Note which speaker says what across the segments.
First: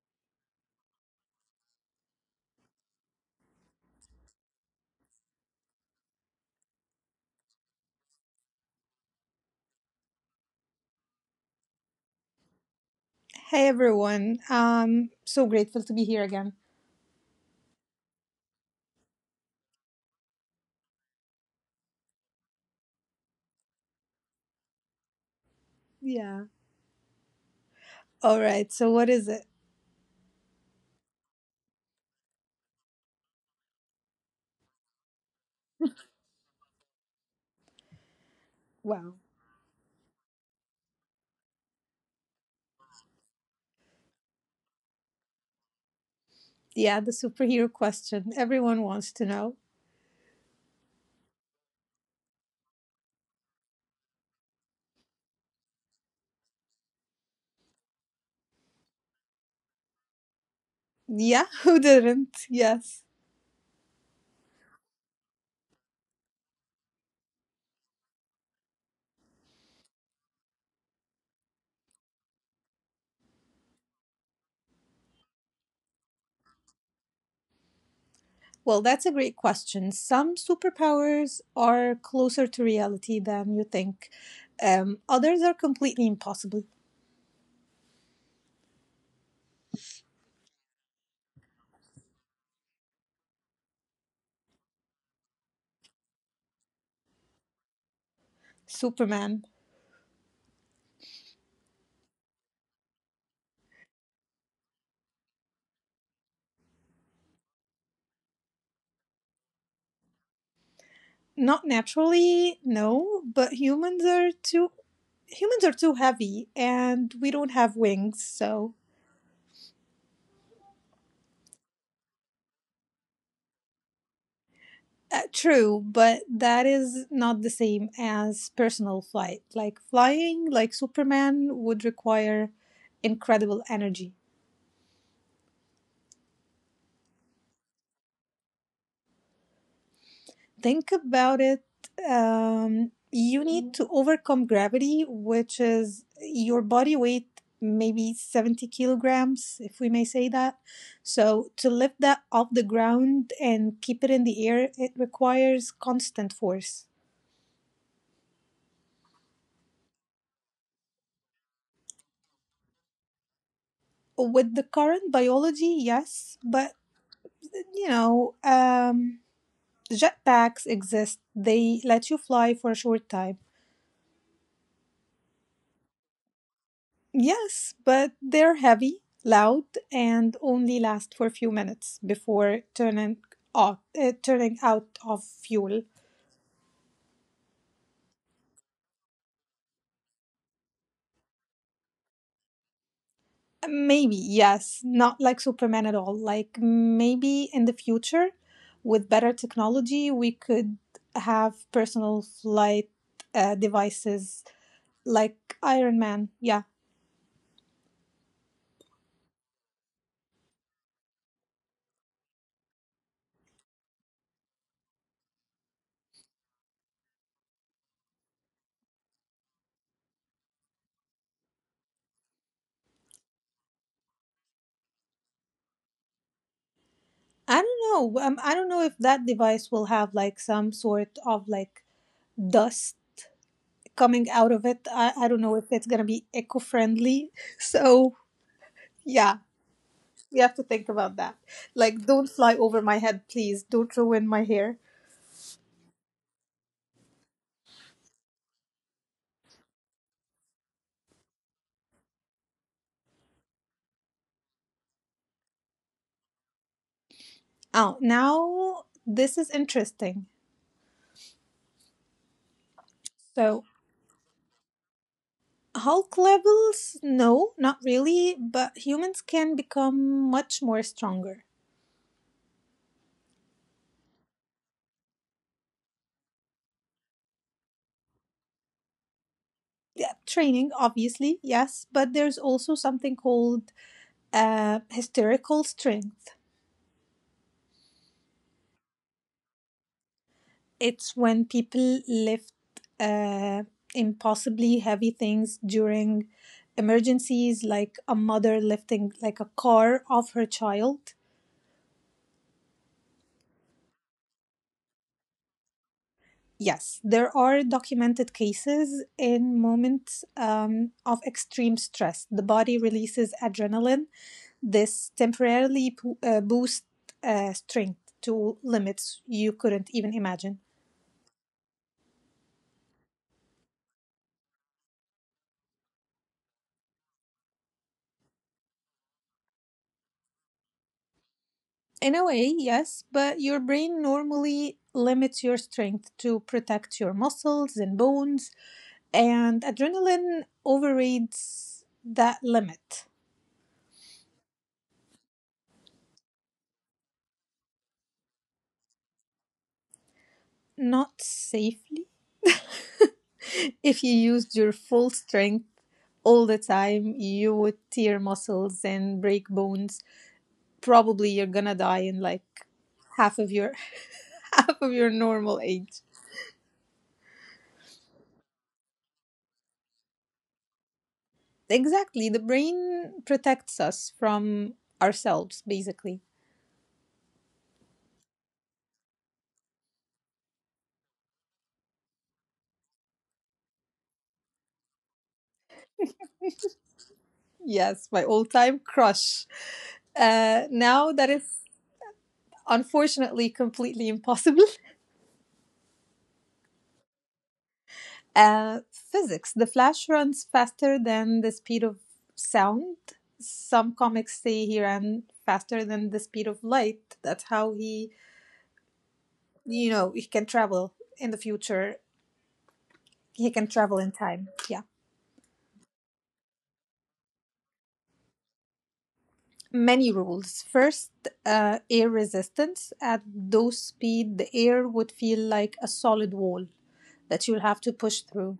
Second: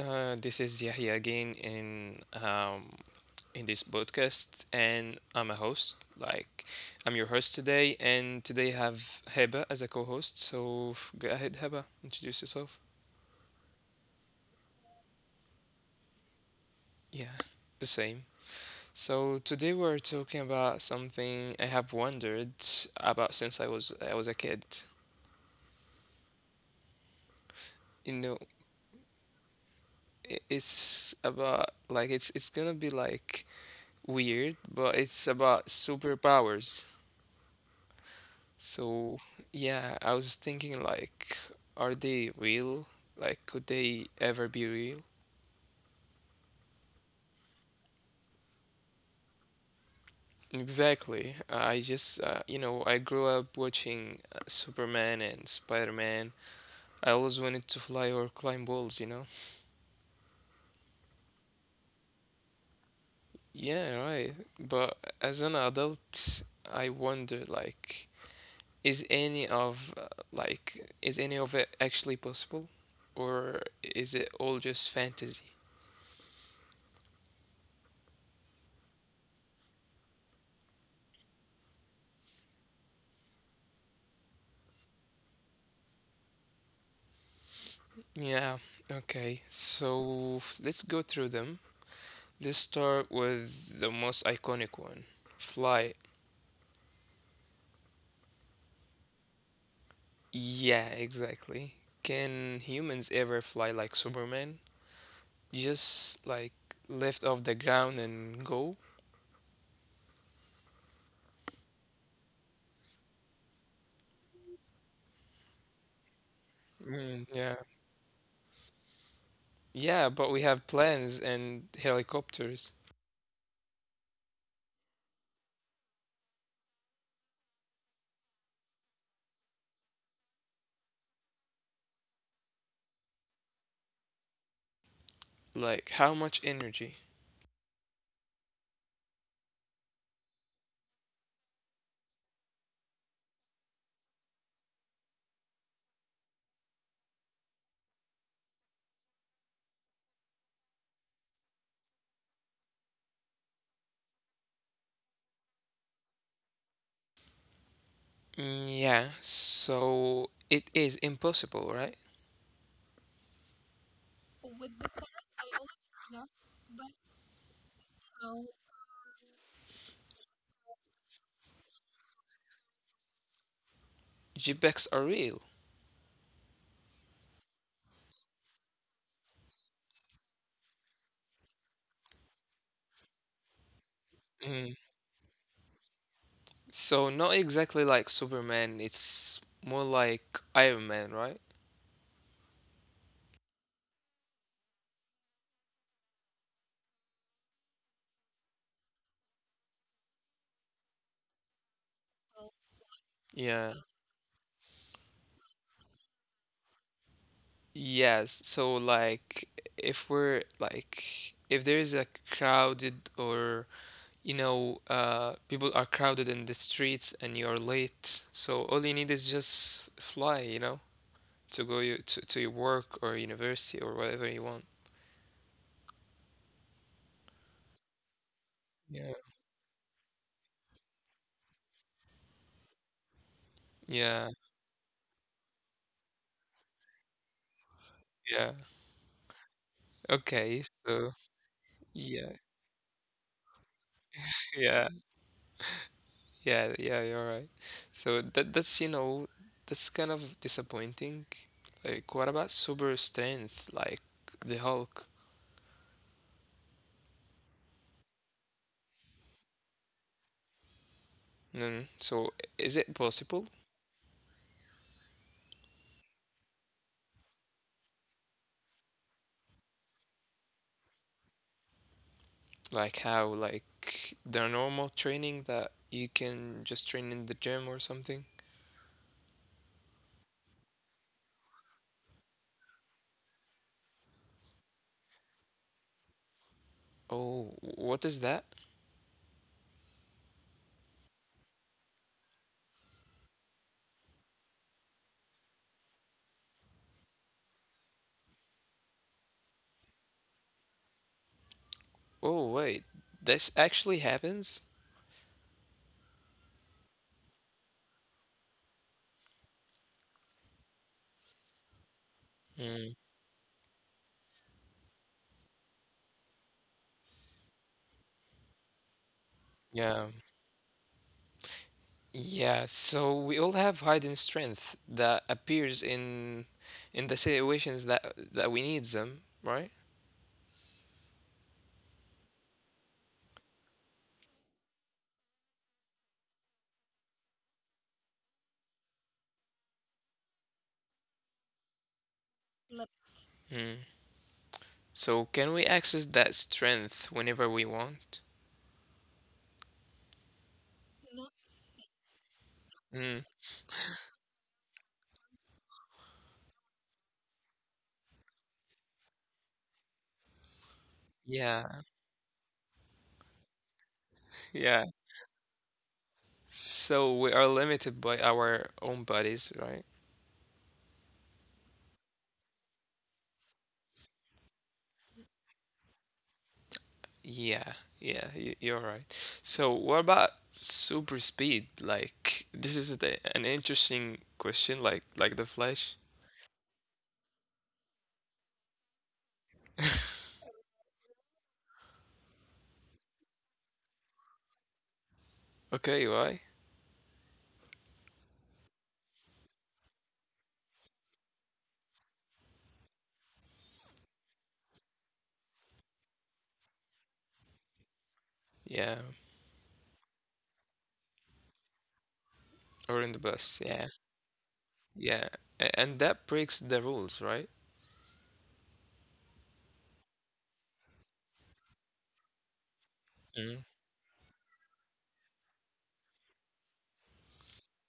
Speaker 1: This is Yahya again in this podcast, and I'm a host. Like, I'm your host today, and today I have Heba as a co-host. So go ahead, Heba, introduce yourself.
Speaker 2: Hey everyone. So grateful to be here again.
Speaker 1: Yeah, the same. So today we're talking about something I have wondered about since I was a kid.
Speaker 2: Yeah.
Speaker 1: You
Speaker 2: All
Speaker 1: know,
Speaker 2: right. So what is it?
Speaker 1: it's about like it's gonna be like weird, but it's about superpowers.
Speaker 2: Wow.
Speaker 1: So, yeah, I was thinking like, are they real? Like, could they ever be real?
Speaker 2: Yeah, the superhero question. Everyone wants to know.
Speaker 1: Exactly. I just, I grew up watching Superman and Spider-Man. I always wanted to fly or climb walls, you know?
Speaker 2: Yeah, who didn't? Yes.
Speaker 1: Yeah, right. But as an adult, I wonder, like, is any of, uh, is any of it actually possible? Or is it all just fantasy?
Speaker 2: Well, that's a great question. Some superpowers are closer to reality than you think. Others are completely impossible.
Speaker 1: Yeah, okay. So let's go through them. Let's start with the most iconic one, flight.
Speaker 2: Superman.
Speaker 1: Yeah, exactly. Can humans ever fly like Superman? Just like lift off the ground and go?
Speaker 2: Not naturally, no, but humans are too heavy, and we don't have wings, so.
Speaker 1: Mm, yeah. Yeah, but we have planes and helicopters.
Speaker 2: True, but that is not the same as personal flight. Like, flying like Superman would require incredible energy.
Speaker 1: Like, how much energy?
Speaker 2: Think about it. You need to overcome gravity, which is your body weight, maybe 70 kilograms, if we may say that. So, to lift that off the ground and keep it in the air, it requires constant force.
Speaker 1: Mm, yeah, so it is impossible, right?
Speaker 2: With the current biology, yes, but You know, um, jetpacks exist. They let you fly for a short time.
Speaker 1: Jetpacks are real.
Speaker 2: Yes, but they're heavy, loud, and only last for a few minutes before turning out of fuel.
Speaker 1: So not exactly like Superman, it's more like Iron Man, right?
Speaker 2: Maybe, yes, not like Superman at all. Like, maybe in the future, with better technology, we could have personal flight devices
Speaker 1: Yeah.
Speaker 2: like Iron Man. Yeah.
Speaker 1: Yes. So like if we're like if there is a crowded or you know people are crowded in the streets and you're late, so all you need is just fly, to go to your work or university or whatever you want.
Speaker 2: I don't know. I don't know if that device will have
Speaker 1: Yeah.
Speaker 2: like some sort of like dust coming out of it. I don't
Speaker 1: Yeah.
Speaker 2: know if it's gonna be eco-friendly. So yeah,
Speaker 1: Yeah.
Speaker 2: we have to think about that.
Speaker 1: Okay.
Speaker 2: Like, don't
Speaker 1: So
Speaker 2: fly over my head,
Speaker 1: yeah.
Speaker 2: please. Don't ruin my hair.
Speaker 1: Yeah. Yeah, yeah, you're right. So that that's you know that's kind of disappointing. Like, what about super strength, like the Hulk?
Speaker 2: Oh, now this is interesting.
Speaker 1: Mm, so
Speaker 2: So
Speaker 1: is it possible?
Speaker 2: Hulk levels? No, not really. But humans can become much more stronger.
Speaker 1: Like how, like the normal training that you can just train in the gym or something?
Speaker 2: Yeah, training, obviously, yes. But there's also something called hysterical strength.
Speaker 1: Oh, what is that?
Speaker 2: It's when people lift uh, impossibly heavy things during emergencies, like a mother lifting like a car off her child.
Speaker 1: Oh, wait, this actually happens?
Speaker 2: Yes, there are documented cases in moments of extreme stress. The body releases adrenaline.
Speaker 1: Mm,
Speaker 2: This temporarily boosts strength to limits you couldn't even imagine.
Speaker 1: yeah, yeah, so we all have hidden strength that appears in the situations that we need them, right?
Speaker 2: In a way, yes, but your brain normally limits your strength to protect your muscles and bones, and adrenaline overrides that limit.
Speaker 1: Li- Mm. So can we access that strength whenever we want?
Speaker 2: Not safely. If you
Speaker 1: Mm.
Speaker 2: used your full strength all the time, you would tear muscles and break bones. Probably you're gonna die in like
Speaker 1: Yeah,
Speaker 2: half of your half of your normal
Speaker 1: yeah.
Speaker 2: age.
Speaker 1: So we are limited by our own bodies, right?
Speaker 2: Exactly. The brain protects us from ourselves, basically.
Speaker 1: Yeah, yeah, you're right. So what about super speed? Like this is an interesting question, like the Flash.
Speaker 2: Yes, my all time crush. Now that is unfortunately completely impossible.
Speaker 1: Okay, why?
Speaker 2: Physics. The Flash runs faster than the speed of sound. Some comics say he ran faster than the speed of light. That's how he,
Speaker 1: Yeah,
Speaker 2: you know, he can travel in the future. He can
Speaker 1: or in
Speaker 2: travel
Speaker 1: the
Speaker 2: in
Speaker 1: bus.
Speaker 2: time.
Speaker 1: Yeah.
Speaker 2: Yeah.
Speaker 1: Yeah, and that breaks the rules, right?
Speaker 2: Many rules. First, air resistance. At low speed,
Speaker 1: Mm.
Speaker 2: the air would feel like a solid wall that you'll have to push through.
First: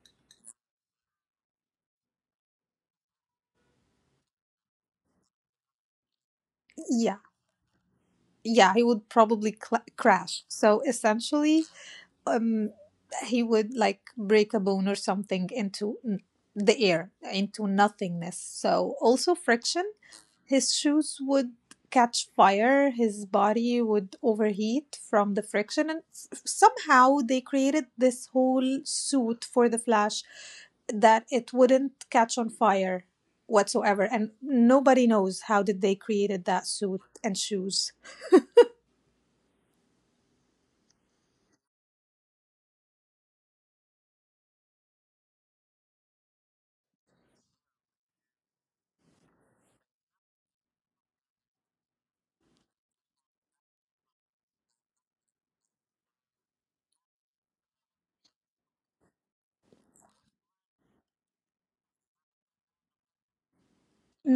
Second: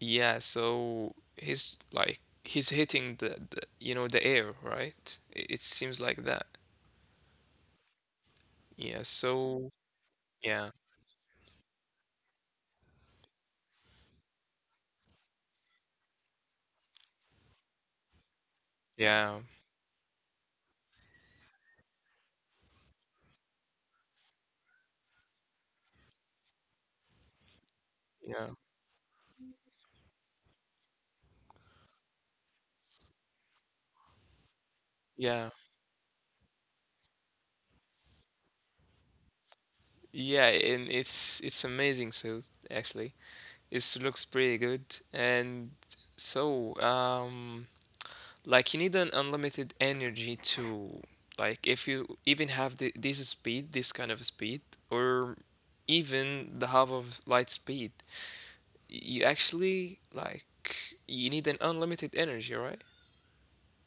Speaker 1: Yeah, so he's hitting the you know the air, right? It seems like that.
Speaker 2: Yeah, yeah, he would
Speaker 1: Yeah,
Speaker 2: probably cla
Speaker 1: so
Speaker 2: crash. So
Speaker 1: yeah,
Speaker 2: essentially, um, he would like break a bone or something the air, into nothingness. So, also
Speaker 1: yeah,
Speaker 2: friction. His shoes would catch fire, his body would overheat from the friction. And somehow they created this whole
Speaker 1: yeah,
Speaker 2: suit for the Flash that it wouldn't catch on fire whatsoever, and nobody knows how did they
Speaker 1: yeah,
Speaker 2: created that suit and shoes.
Speaker 1: yeah, and it's amazing. So actually, it looks pretty good, and so. Like you need an unlimited energy to, like, if you even have this speed, this kind of speed, or even the half of light speed, you actually, like, you need an unlimited energy, right?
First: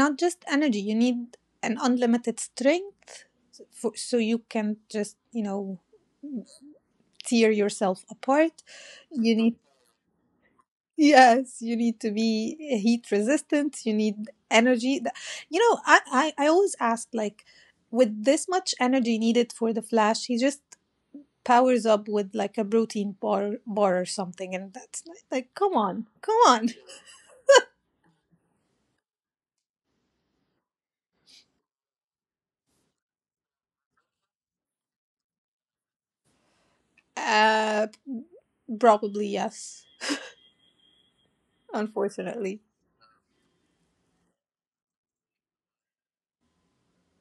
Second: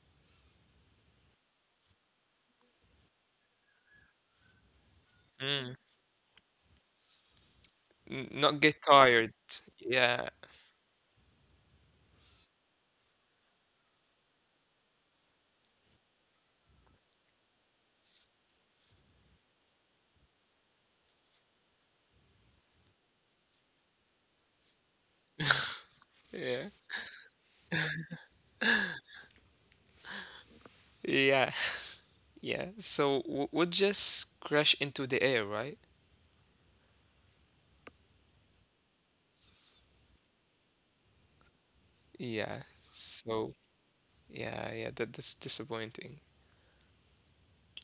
Speaker 2: Not just energy, you need an unlimited strength for, so you can just
Speaker 1: Mm.
Speaker 2: tear yourself
Speaker 1: Not
Speaker 2: apart.
Speaker 1: get tired.
Speaker 2: You need,
Speaker 1: Yeah,
Speaker 2: yes, you need to be heat resistant, you need energy. I, I always ask, like, with this much energy needed for the Flash, he just powers up with like a protein bar or something, and that's like, come on, come
Speaker 1: yeah,
Speaker 2: on.
Speaker 1: yeah, yeah. So w would just crash into the air, right?
Speaker 2: uh probably yes,
Speaker 1: Yeah.
Speaker 2: unfortunately.
Speaker 1: So yeah, yeah. That's disappointing.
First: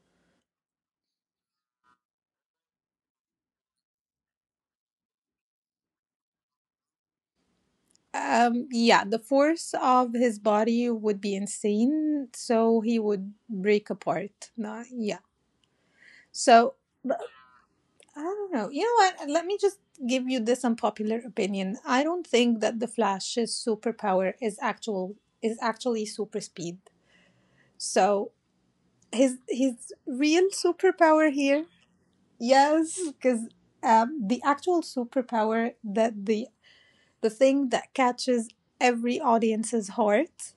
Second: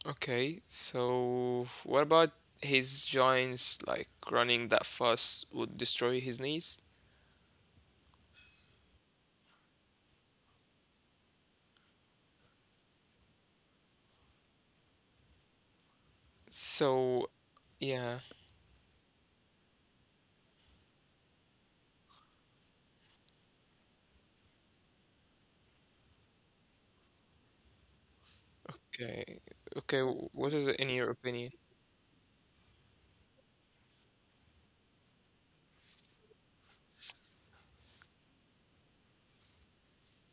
Speaker 1: Okay, so what about his joints? Like running that fast would destroy his knees.
Speaker 2: Yeah, the force of his body would be insane, so he would break apart. No, yeah. So
Speaker 1: So
Speaker 2: I
Speaker 1: yeah,
Speaker 2: don't know. You know what? Let me just give you this unpopular opinion. I don't think that the Flash's superpower is actually super speed. So his
Speaker 1: okay,
Speaker 2: his
Speaker 1: okay.
Speaker 2: real
Speaker 1: What is it in your
Speaker 2: superpower here,
Speaker 1: opinion?
Speaker 2: yes, because the actual superpower that the thing that catches every audience's heart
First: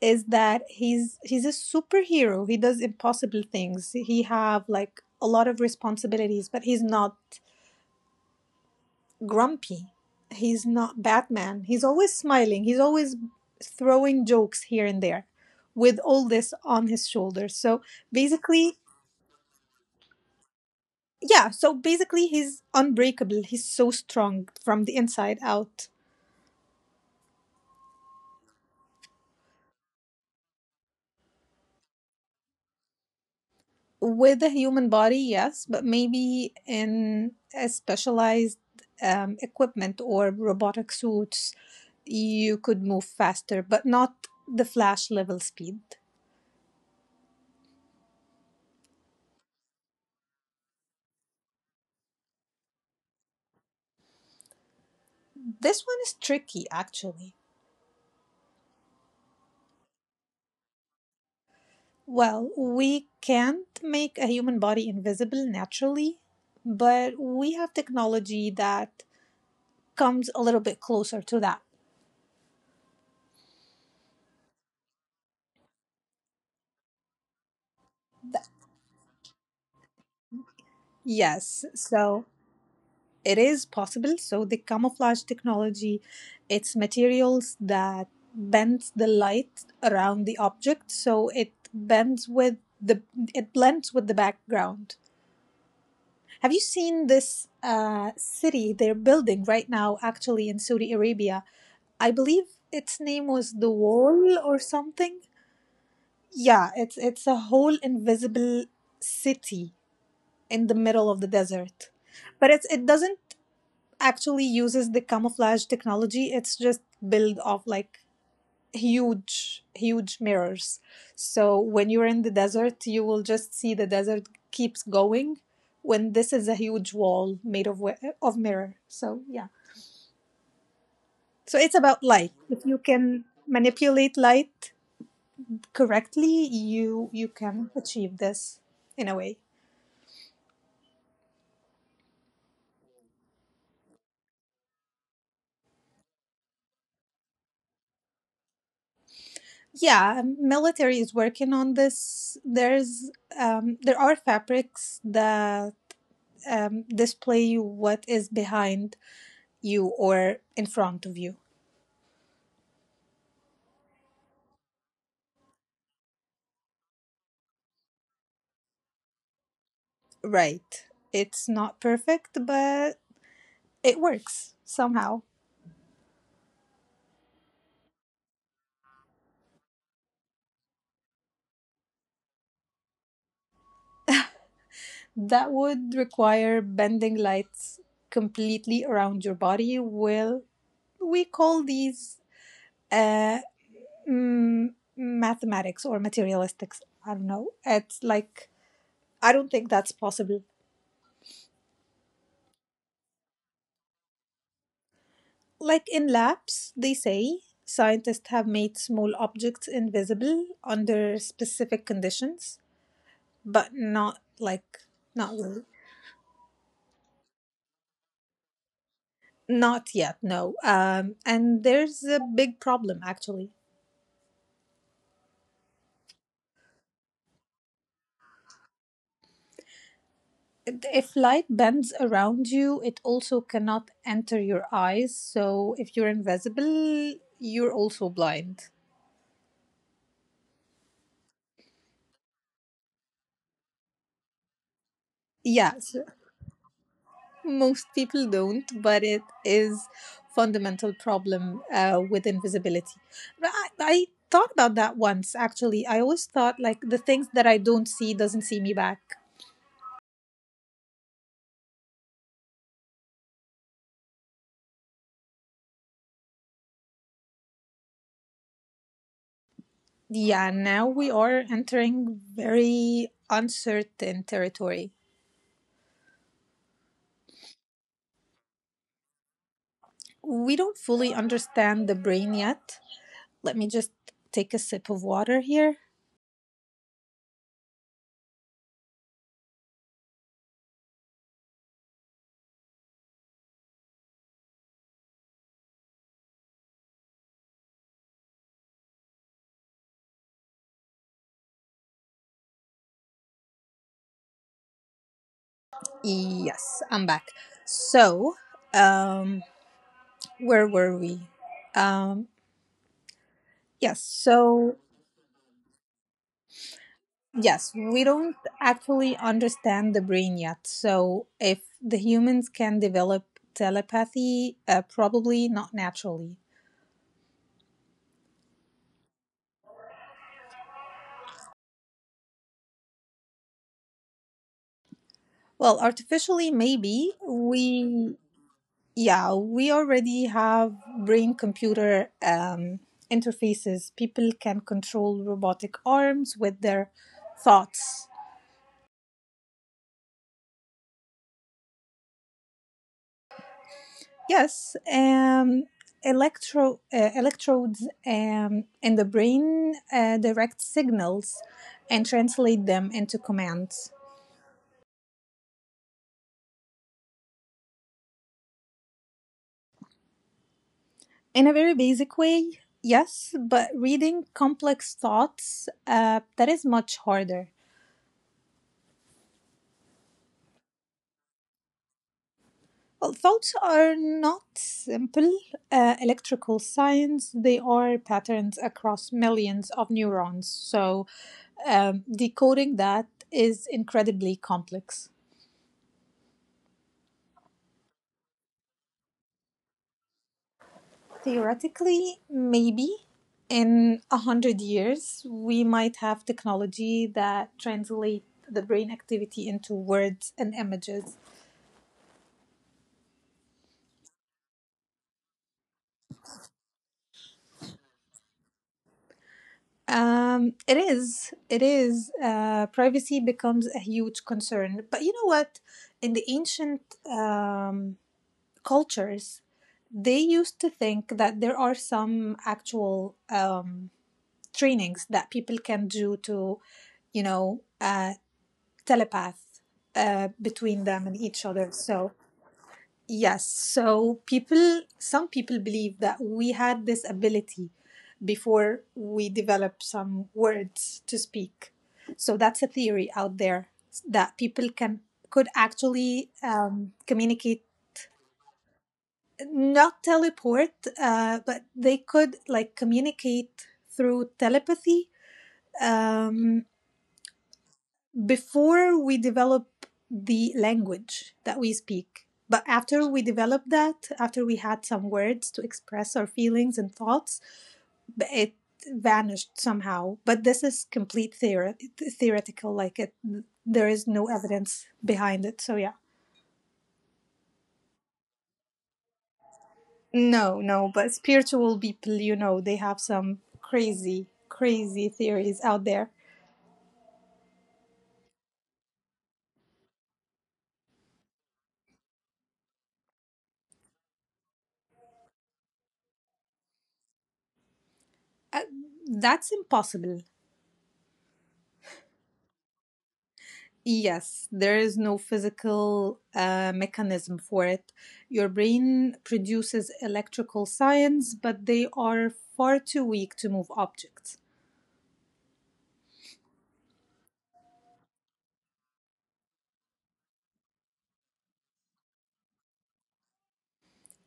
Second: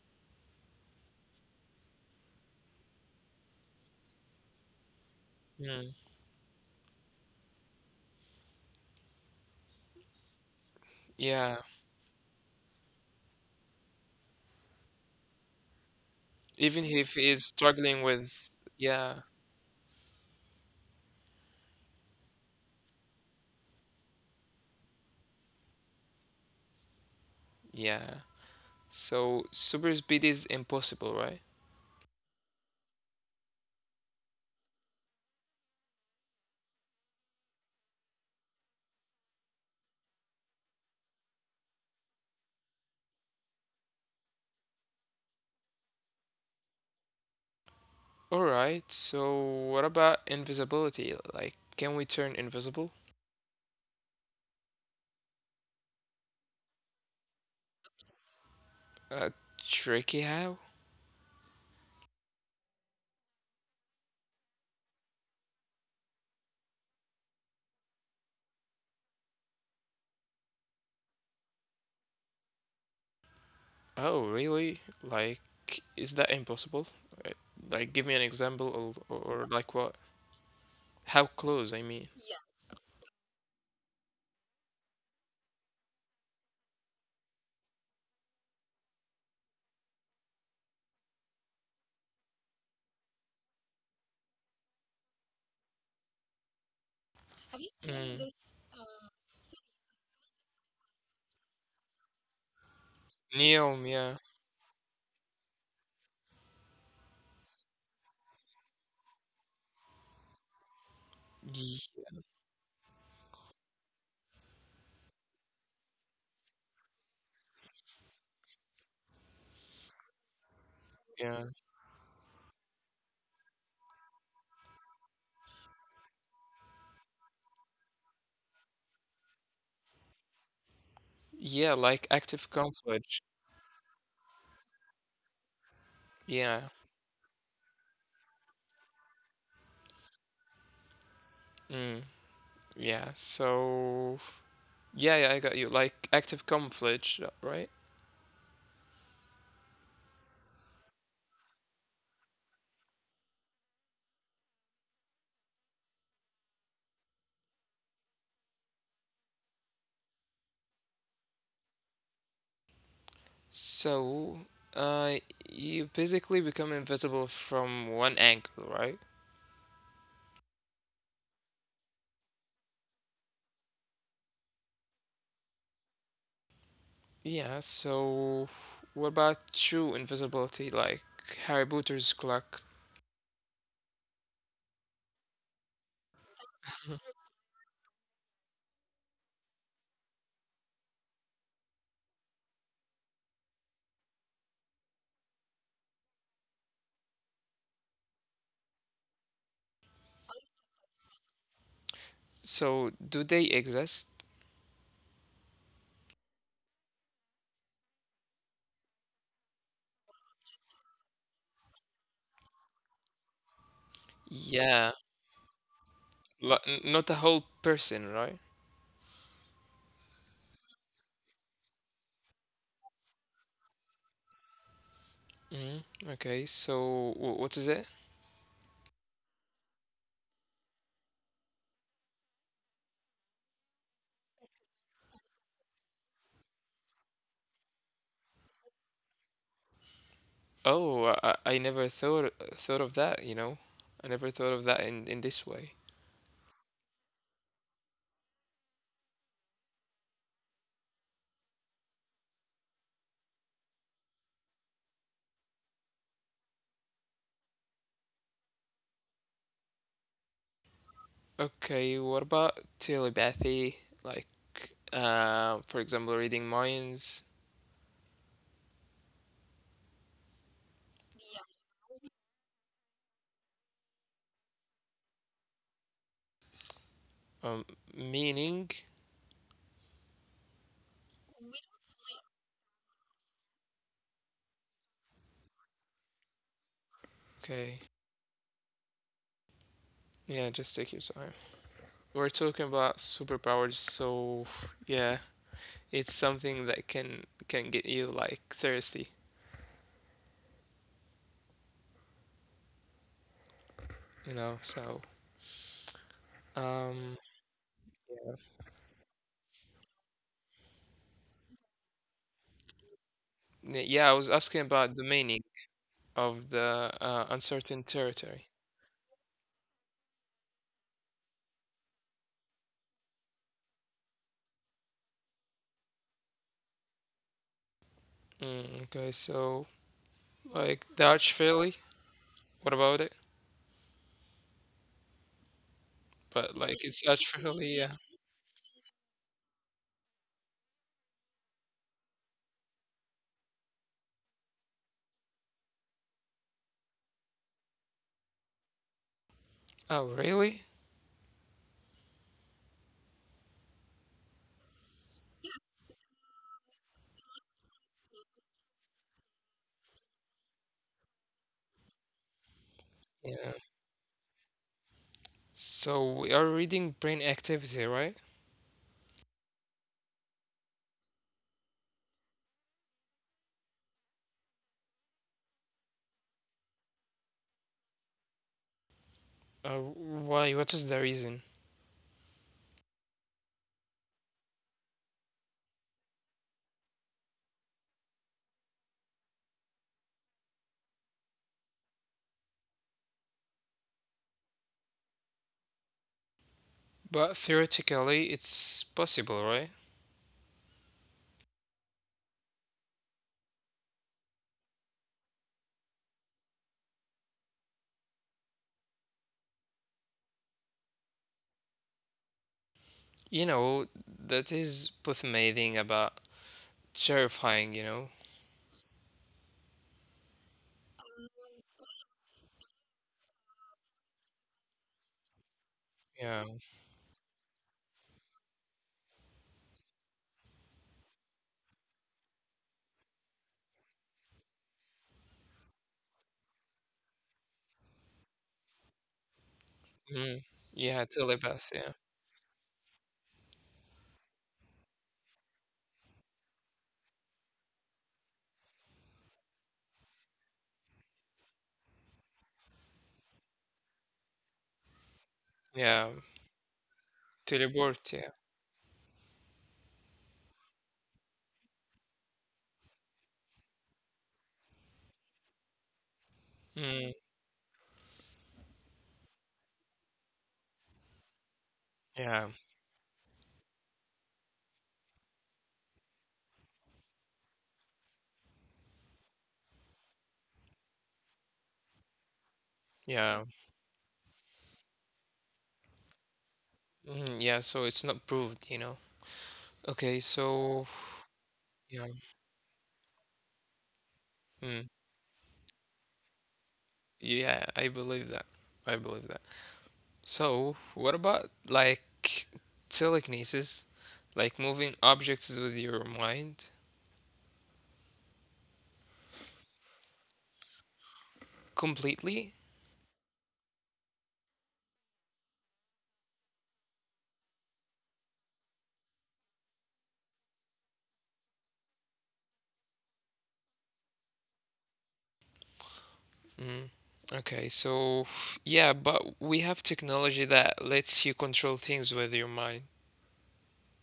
Speaker 2: is that he's a superhero. He does impossible things. He have like a lot of
Speaker 1: Mm.
Speaker 2: responsibilities, but he's not grumpy. He's not Batman.
Speaker 1: Yeah,
Speaker 2: He's always smiling. He's always throwing jokes here and there with all this on
Speaker 1: even
Speaker 2: his
Speaker 1: if he
Speaker 2: shoulders.
Speaker 1: is
Speaker 2: So
Speaker 1: struggling with.
Speaker 2: basically,
Speaker 1: Yeah,
Speaker 2: yeah, so basically he's unbreakable. He's so strong from the inside out.
Speaker 1: yeah. So super speed is impossible, right?
Speaker 2: With a human body, yes, but maybe in a specialized equipment or robotic suits, you could move faster, but not the Flash level speed.
Speaker 1: All right. So what about invisibility? Like, can we turn invisible?
Speaker 2: This one is tricky, actually.
Speaker 1: Uh, Tricky how?
Speaker 2: Well, we can't make a human body invisible naturally, but we have technology that comes a little bit closer to that.
Speaker 1: Oh, really? Like, is that impossible? Uh, Like, give me an example of, or like what? How
Speaker 2: Yes,
Speaker 1: close, I mean.
Speaker 2: so it is possible. So, the camouflage technology, it's materials that bends the light around the object, so the it blends with the background. Have you seen this
Speaker 1: Mm.
Speaker 2: city they're building right now, actually in Saudi Arabia? I believe its name was the
Speaker 1: Neom, yeah.
Speaker 2: Wall or something. Yeah, it's a whole invisible city in the middle of the desert,
Speaker 1: Y-
Speaker 2: but it doesn't actually uses the camouflage technology. It's just built of like huge, huge mirrors. So
Speaker 1: Yeah.
Speaker 2: when you're in the desert, you will just see the desert keeps going. When this is a huge wall made of mirror. So yeah. So it's
Speaker 1: Yeah,
Speaker 2: about
Speaker 1: like
Speaker 2: light. If
Speaker 1: active
Speaker 2: you can
Speaker 1: conflict.
Speaker 2: manipulate light correctly,
Speaker 1: Yeah.
Speaker 2: you can achieve this in a way.
Speaker 1: Mm. Yeah. So, yeah, yeah, I got you. Like active conflict, right?
Speaker 2: Yeah, military is working on this. There are fabrics that display what is behind you or in front of you.
Speaker 1: So, uh, you basically become invisible from one angle, right?
Speaker 2: Right. It's not perfect, but it works somehow.
Speaker 1: Yeah, so what about true invisibility, like Harry Potter's clock?
Speaker 2: That would require bending
Speaker 1: Mhm.
Speaker 2: lights completely around your body. Well, we call these uh, mm, mathematics or materialistics. I don't know. It's like, I don't think that's possible.
Speaker 1: So, do they exist?
Speaker 2: Like, in labs, they say, scientists have made small objects invisible under specific conditions, but not really.
Speaker 1: Yeah, like, not a whole person, right?
Speaker 2: Not yet, no. And there's a big problem actually.
Speaker 1: hmm Okay, so what is it?
Speaker 2: If light bends around you, it also cannot enter your eyes. So if you're invisible, you're also blind.
Speaker 1: Oh, I never thought of that. I never thought of
Speaker 2: Yeah,
Speaker 1: that in this way.
Speaker 2: most people don't, but it is fundamental problem with invisibility. But I thought about that once actually. I always thought like the things that I don't see doesn't see me back.
Speaker 1: Okay, what about telepathy? Like, for example, reading minds,
Speaker 2: Yeah, now we are entering very uncertain territory.
Speaker 1: um, meaning.
Speaker 2: We don't fully understand the brain yet. Let me just take a sip of water here.
Speaker 1: Okay, yeah, just take your time. We're talking about superpowers, so yeah, it's something that can get you like thirsty. So,
Speaker 2: Yes, I'm back.
Speaker 1: um,
Speaker 2: So, um, where were we? Um, yes,
Speaker 1: yeah, I was
Speaker 2: so
Speaker 1: asking about the meaning of the
Speaker 2: Yes, we
Speaker 1: uncertain
Speaker 2: don't
Speaker 1: territory.
Speaker 2: actually understand the brain yet. So, if the humans can develop telepathy, probably not naturally.
Speaker 1: Mm, okay, so like the arch fairly, what about it?
Speaker 2: Well, artificially, maybe.
Speaker 1: But like it's arch fairly, yeah.
Speaker 2: Yeah, we already have brain computer interfaces. People can control robotic arms with their thoughts.
Speaker 1: Oh, really?
Speaker 2: Yes, electrodes in the brain direct signals and translate them into
Speaker 1: Yeah.
Speaker 2: commands.
Speaker 1: So we are reading brain activity, right?
Speaker 2: In a very basic way, yes, but reading complex thoughts that is much harder.
Speaker 1: Why? What is the reason?
Speaker 2: Well, thoughts are not simple electrical signs. They are patterns across millions of neurons. So decoding that is incredibly complex.
Speaker 1: But theoretically, it's possible, right?
Speaker 2: Theoretically, maybe in 100 years we might have technology that translate the brain activity into words and images.
Speaker 1: You know, that is both amazing about terrifying, you know?
Speaker 2: It is, it is. Privacy becomes a huge concern. But you know what? In the
Speaker 1: Yeah.
Speaker 2: ancient um, cultures, they used to think that there are some actual trainings that people can do to, you know, uh, telepath
Speaker 1: Mm.
Speaker 2: between them and
Speaker 1: Yeah,
Speaker 2: each other.
Speaker 1: telepath,
Speaker 2: So,
Speaker 1: yeah.
Speaker 2: yes, some people believe that we had this ability before we developed some words to speak. So, that's a theory out there that people can could actually
Speaker 1: Yeah,
Speaker 2: communicate,
Speaker 1: teleport, yeah.
Speaker 2: not teleport, but they could like communicate through telepathy. Um,
Speaker 1: Mm,
Speaker 2: Before we develop the language that we speak. But
Speaker 1: yeah,
Speaker 2: after we developed that, after we had some words to express our feelings and thoughts, it vanished somehow. But this is complete theoretical, like,
Speaker 1: yeah.
Speaker 2: there is no evidence behind it. So yeah,
Speaker 1: Mm, yeah, so it's not proved. Okay,
Speaker 2: no, no.
Speaker 1: so
Speaker 2: But spiritual people,
Speaker 1: yeah.
Speaker 2: they have some crazy, crazy
Speaker 1: Mm,
Speaker 2: theories out there.
Speaker 1: yeah, I believe that. I believe that. So, what about like telekinesis? Like moving objects with your mind
Speaker 2: Uh, that's impossible.
Speaker 1: completely?
Speaker 2: Yes, there is no physical mechanism for it. Your brain produces electrical signs, but they are far too weak to move objects.
Speaker 1: Mm. Okay, so yeah, but we have technology that lets you control things with your mind.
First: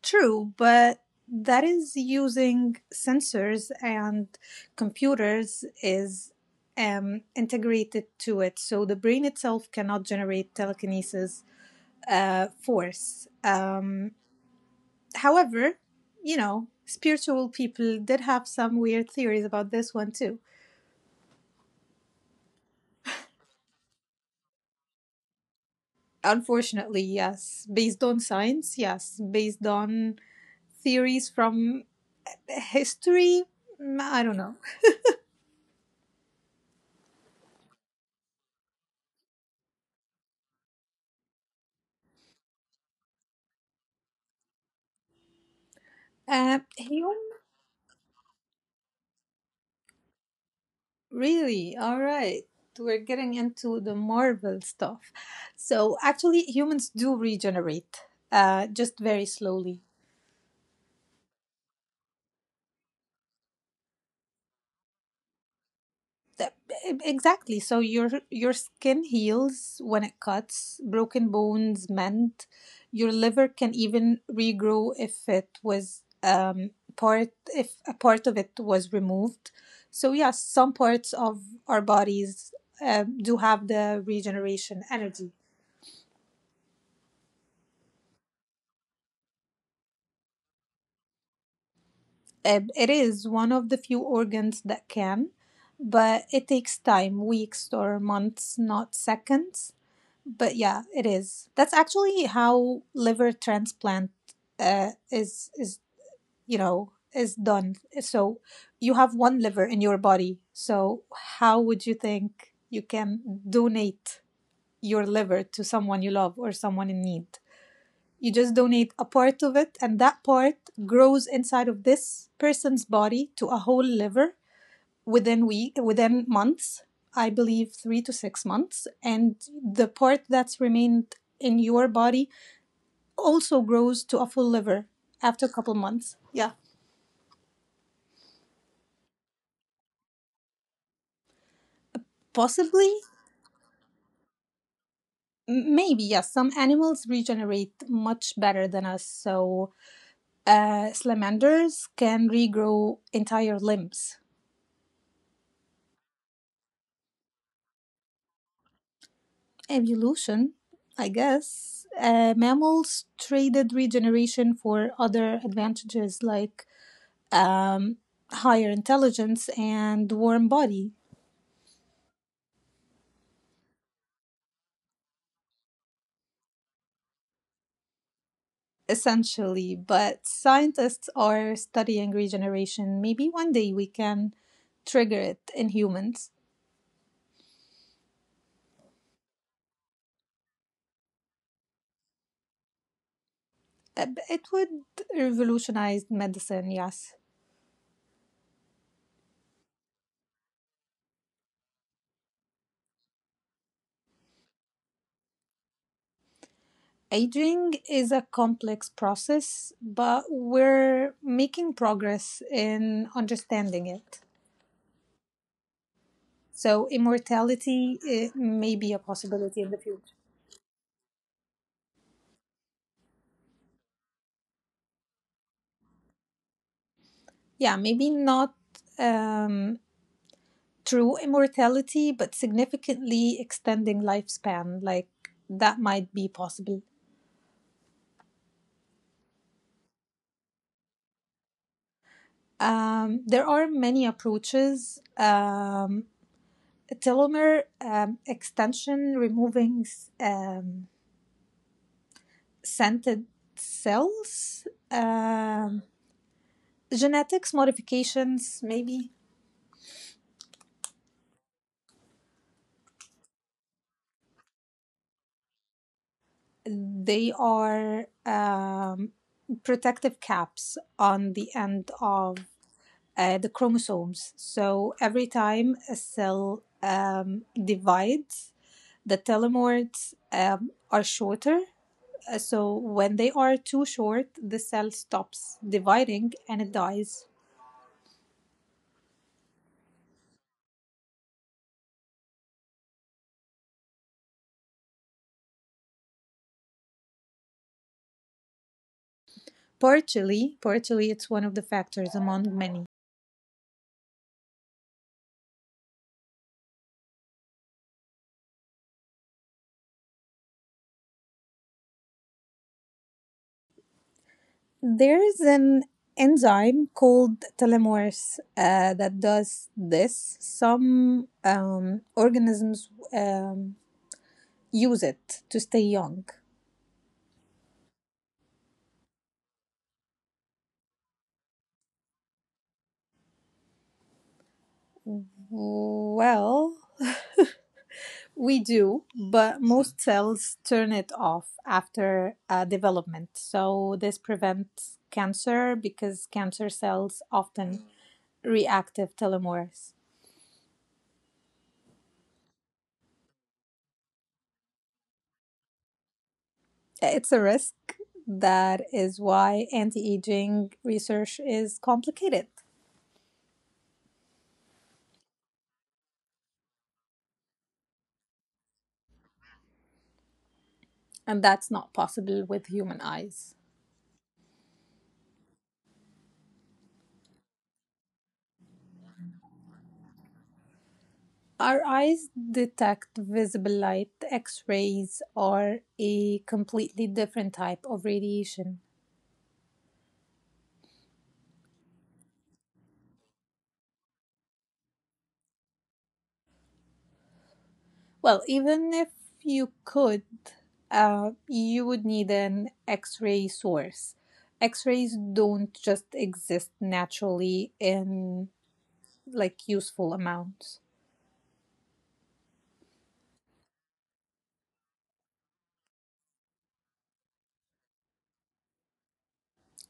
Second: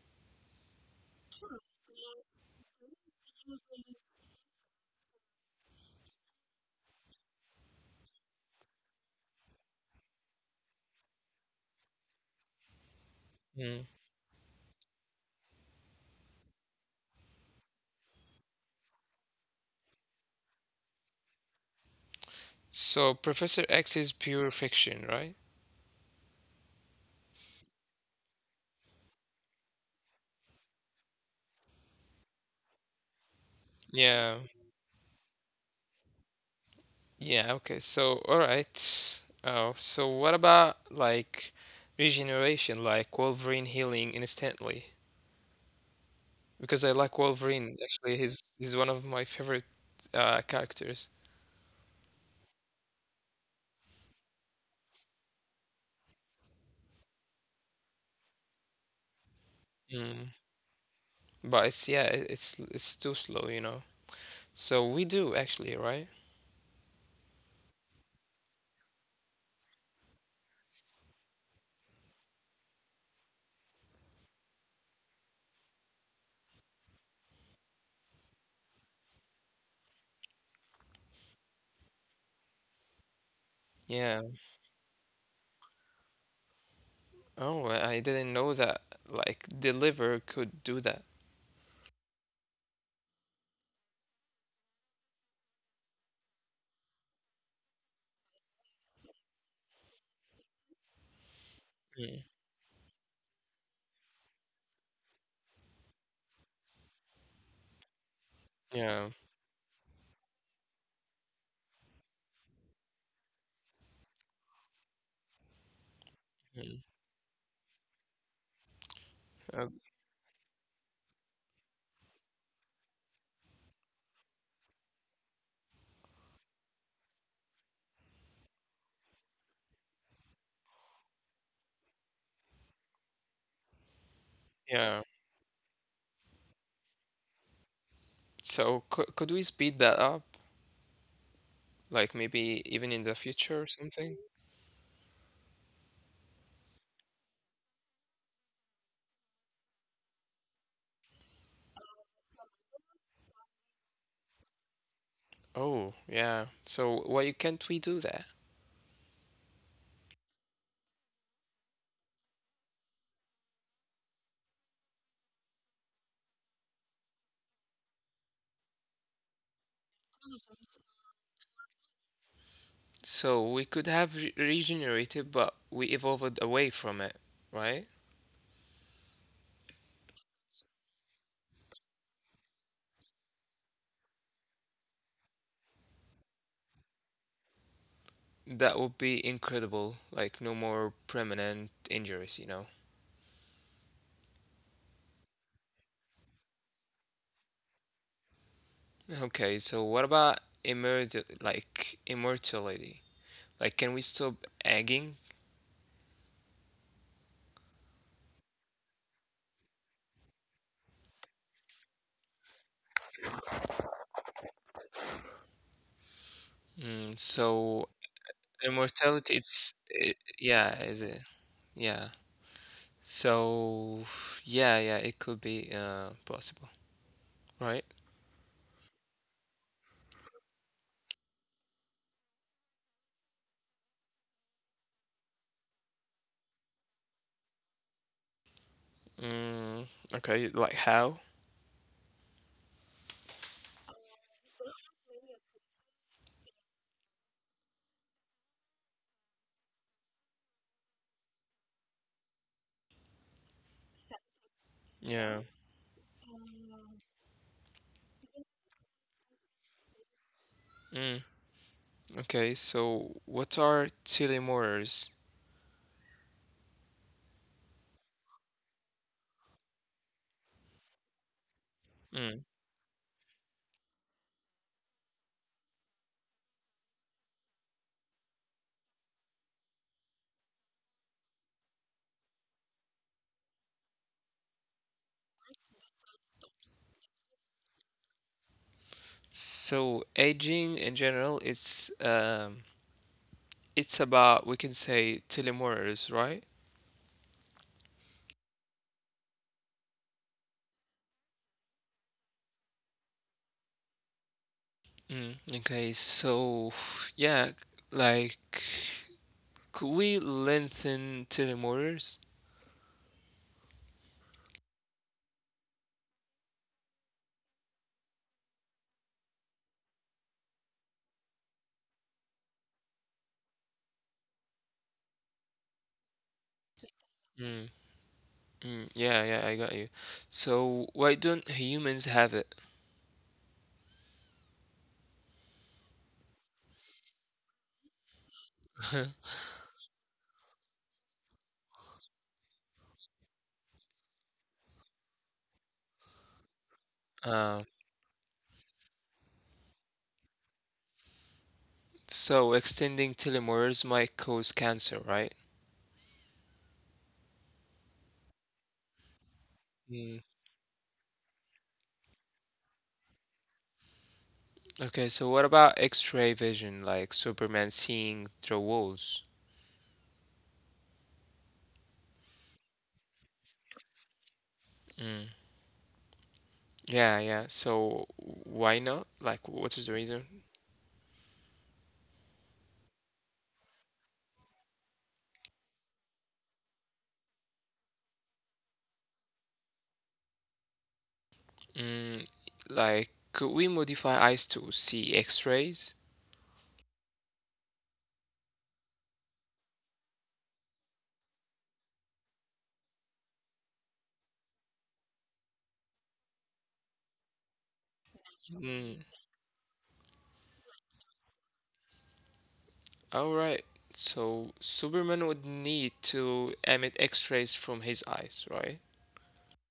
Speaker 2: True, but that is using sensors, and computers is integrated to it. So the brain itself cannot generate telekinesis force.
Speaker 1: Mm.
Speaker 2: However, spiritual people did have some weird theories about this one too.
Speaker 1: So Professor X is pure fiction, right?
Speaker 2: Unfortunately, yes. Based on science, yes. Based on theories from history, I
Speaker 1: Yeah.
Speaker 2: don't know.
Speaker 1: Yeah, okay. So, all right. Oh, so what about like regeneration, like Wolverine healing instantly? Because I like
Speaker 2: Hume?
Speaker 1: Wolverine. Actually, he's one of my favorite characters.
Speaker 2: Really? All right. We're getting into the Marvel stuff. So, actually, humans do regenerate, just very slowly.
Speaker 1: Mm. But it's yeah, it's too slow. So we do actually, right?
Speaker 2: Th- Exactly. So your skin heals when it cuts, broken bones mend, your liver can even regrow if a part of it was removed. So yes, some parts of our bodies do have
Speaker 1: Yeah.
Speaker 2: the regeneration energy.
Speaker 1: Oh, I didn't know that like the liver could do that.
Speaker 2: It is one of the few organs that can, but it takes time, weeks or months, not seconds. But yeah, it is. That's
Speaker 1: Mm.
Speaker 2: actually how liver transplant is is done. So you
Speaker 1: Yeah.
Speaker 2: have one liver in your body. So how would you think you can donate your liver to someone you love or
Speaker 1: Mm.
Speaker 2: someone in need? You just donate a part of it,
Speaker 1: Uh,
Speaker 2: and that part grows inside of this person's body to a whole liver, within months I believe 3 to 6 months, and the part that's remained in your body also grows to a full liver
Speaker 1: yeah.
Speaker 2: after a couple months, yeah.
Speaker 1: So could we speed that up? Like
Speaker 2: Possibly,
Speaker 1: maybe even in the future or something?
Speaker 2: maybe, yes, some animals regenerate much better than us. So salamanders can regrow entire limbs.
Speaker 1: Oh, yeah. So why can't we do that?
Speaker 2: Evolution, I guess. Mammals traded regeneration for other advantages, like um, higher intelligence and warm body,
Speaker 1: So we could have regenerated, but we evolved away from it, right?
Speaker 2: essentially. But scientists are studying regeneration. Maybe one day we can trigger it in humans.
Speaker 1: That would be incredible. Like no more permanent injuries.
Speaker 2: It would revolutionize medicine, yes.
Speaker 1: Okay, so what about immortal, like immortality? Like, can we stop egging?
Speaker 2: Aging is a complex process, but we're making progress in understanding it. So,
Speaker 1: Mm, so
Speaker 2: immortality may be a
Speaker 1: immortality,
Speaker 2: possibility in
Speaker 1: it's
Speaker 2: the future.
Speaker 1: it, yeah, is it? Yeah. So yeah, yeah, it could be possible,
Speaker 2: Yeah,
Speaker 1: right?
Speaker 2: maybe not um, true immortality, but significantly extending lifespan. Like, that might be possible.
Speaker 1: Mm, okay, like how?
Speaker 2: There are many approaches. Telomere extension, removing um, scented cells,
Speaker 1: Yeah.
Speaker 2: genetics modifications, maybe.
Speaker 1: Mm, okay, so what are telomeres?
Speaker 2: They are protective caps on the end of
Speaker 1: Mm.
Speaker 2: the chromosomes. So every time a cell divides, the telomeres are shorter. So when they are too short, the cell stops dividing and it dies.
Speaker 1: So aging in general, it's about we can say telomeres, right?
Speaker 2: Partially, partially, it's one of the factors among many.
Speaker 1: Mm, okay, so yeah, like could we lengthen telomeres?
Speaker 2: There is an enzyme called telomerase that does this. Some organisms use it to stay young.
Speaker 1: Mm, mm, yeah, yeah, I got you. So why don't humans have it?
Speaker 2: Well, we do, but most cells turn it off after development. So this prevents cancer because cancer cells
Speaker 1: Uh,
Speaker 2: often reactive telomeres.
Speaker 1: so extending telomeres might cause cancer, right?
Speaker 2: It's a risk. That is why
Speaker 1: Mm.
Speaker 2: anti-aging research is complicated,
Speaker 1: Okay, so what about X-ray vision, like Superman seeing through walls?
Speaker 2: and that's not possible with human eyes.
Speaker 1: Mm. Yeah, yeah. So why not? Like, what is the reason?
Speaker 2: Our eyes detect visible light. X rays are a completely different type of radiation.
Speaker 1: Mm, like, could we modify eyes to see X-rays?
Speaker 2: Well, even if you could, you would need an X ray source. X rays don't just exist naturally in
Speaker 1: Mm.
Speaker 2: like useful amounts,
Speaker 1: All right. So Superman would need to emit X-rays from his eyes, right?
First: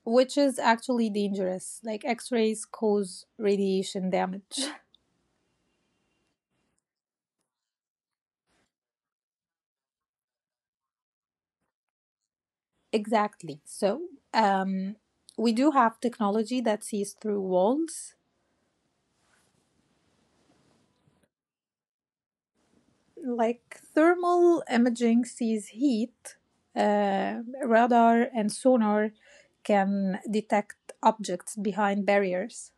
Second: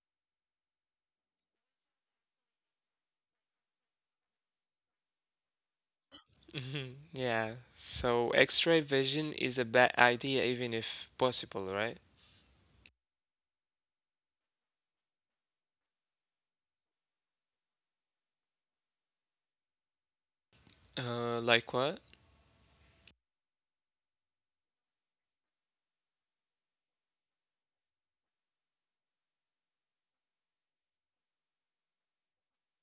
Speaker 2: which is actually dangerous. Like, X rays cause radiation damage.
Speaker 1: Mhm. Yeah. So X-ray vision is a bad idea, even if possible, right?
Speaker 2: Exactly. So, um, we do have technology that sees through walls,
Speaker 1: Like what?
Speaker 2: like thermal imaging sees heat. Radar and sonar can detect objects behind barriers.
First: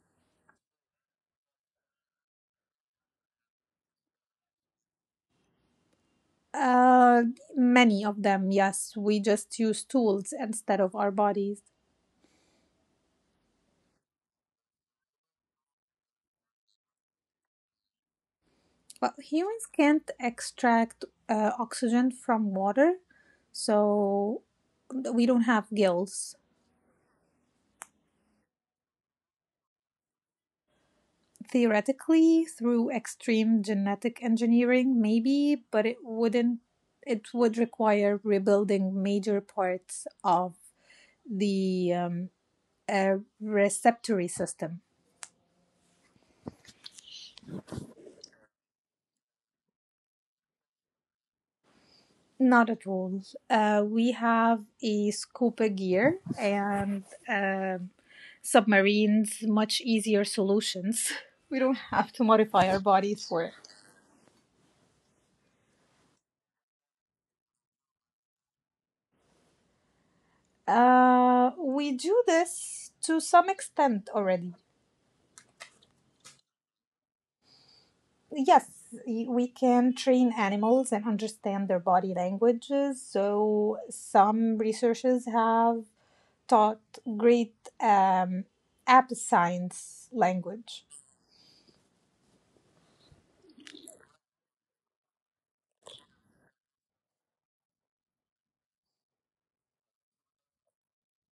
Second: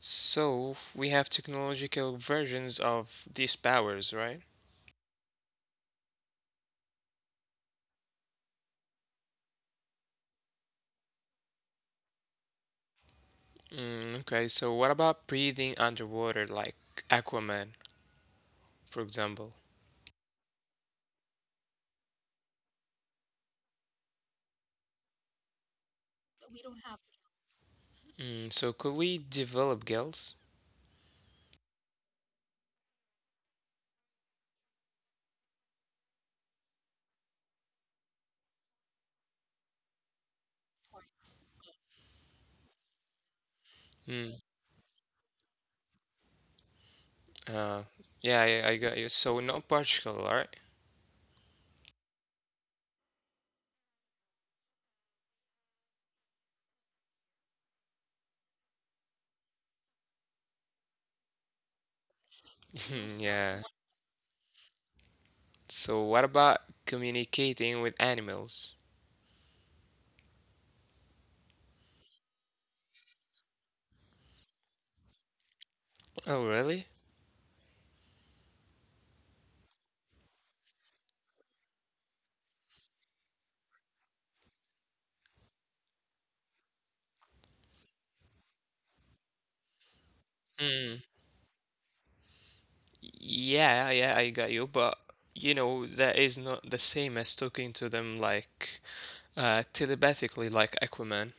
Speaker 1: So we have technological versions of these powers, right?
Speaker 2: Uh, Many of them, yes. We just use tools instead of our bodies.
Speaker 1: Mm, okay, so what about breathing underwater, like Aquaman, for
Speaker 2: But
Speaker 1: example?
Speaker 2: humans can't extract oxygen from water, so we don't have gills.
Speaker 1: Mm, so could we develop gills?
Speaker 2: Theoretically, through extreme genetic engineering, maybe, but it wouldn't it would require rebuilding major parts of the uh, receptory
Speaker 1: Mm,
Speaker 2: system.
Speaker 1: uh, yeah, I got you. So no particle, right?
Speaker 2: Not at all. We have a scuba gear and submarines, much easier solutions. We don't have to modify our bodies for it.
Speaker 1: Yeah. So what about communicating with animals?
Speaker 2: We do this to some extent already.
Speaker 1: Oh, really?
Speaker 2: Yes, we can train animals and understand their body languages. So some researchers have taught great um, app science language.
Speaker 1: Mm, yeah, yeah, I got you, but that is not the same as talking to them like telepathically, like Aquaman.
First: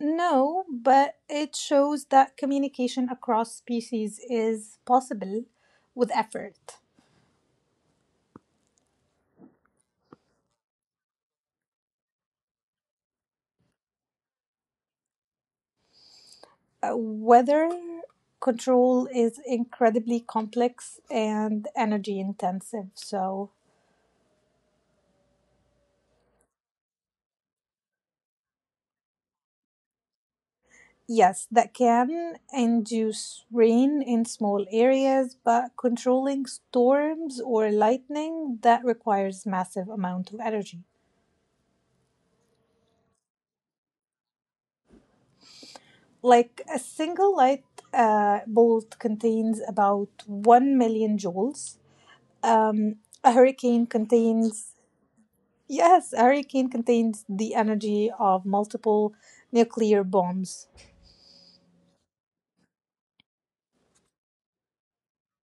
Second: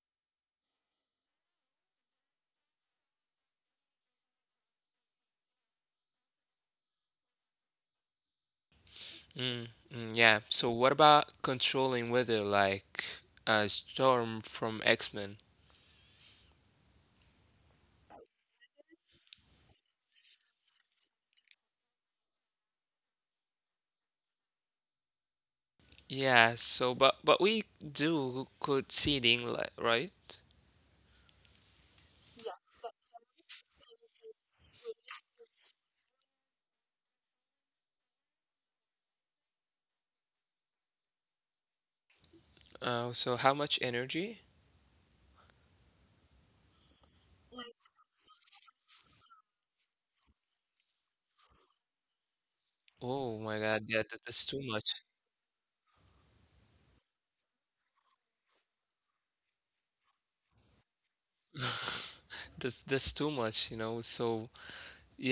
Speaker 2: No, but it shows that communication across species is possible, with effort.
Speaker 1: Mm, mm, yeah. So what about controlling weather, like Storm from X-Men?
Speaker 2: Uh, Weather control is incredibly complex and energy intensive. So
Speaker 1: Yeah. So, but we do could see the inlet, right?
Speaker 2: yes, that can induce rain in small areas, but controlling storms or lightning, that requires massive amount of energy.
Speaker 1: So how much energy?
Speaker 2: Like, a single light bolt contains about 1 million joules. Um, a
Speaker 1: Oh my
Speaker 2: hurricane
Speaker 1: God, yeah, that's too
Speaker 2: contains,
Speaker 1: much.
Speaker 2: yes, a hurricane contains the energy of multiple nuclear bombs.
Speaker 1: That's too much. So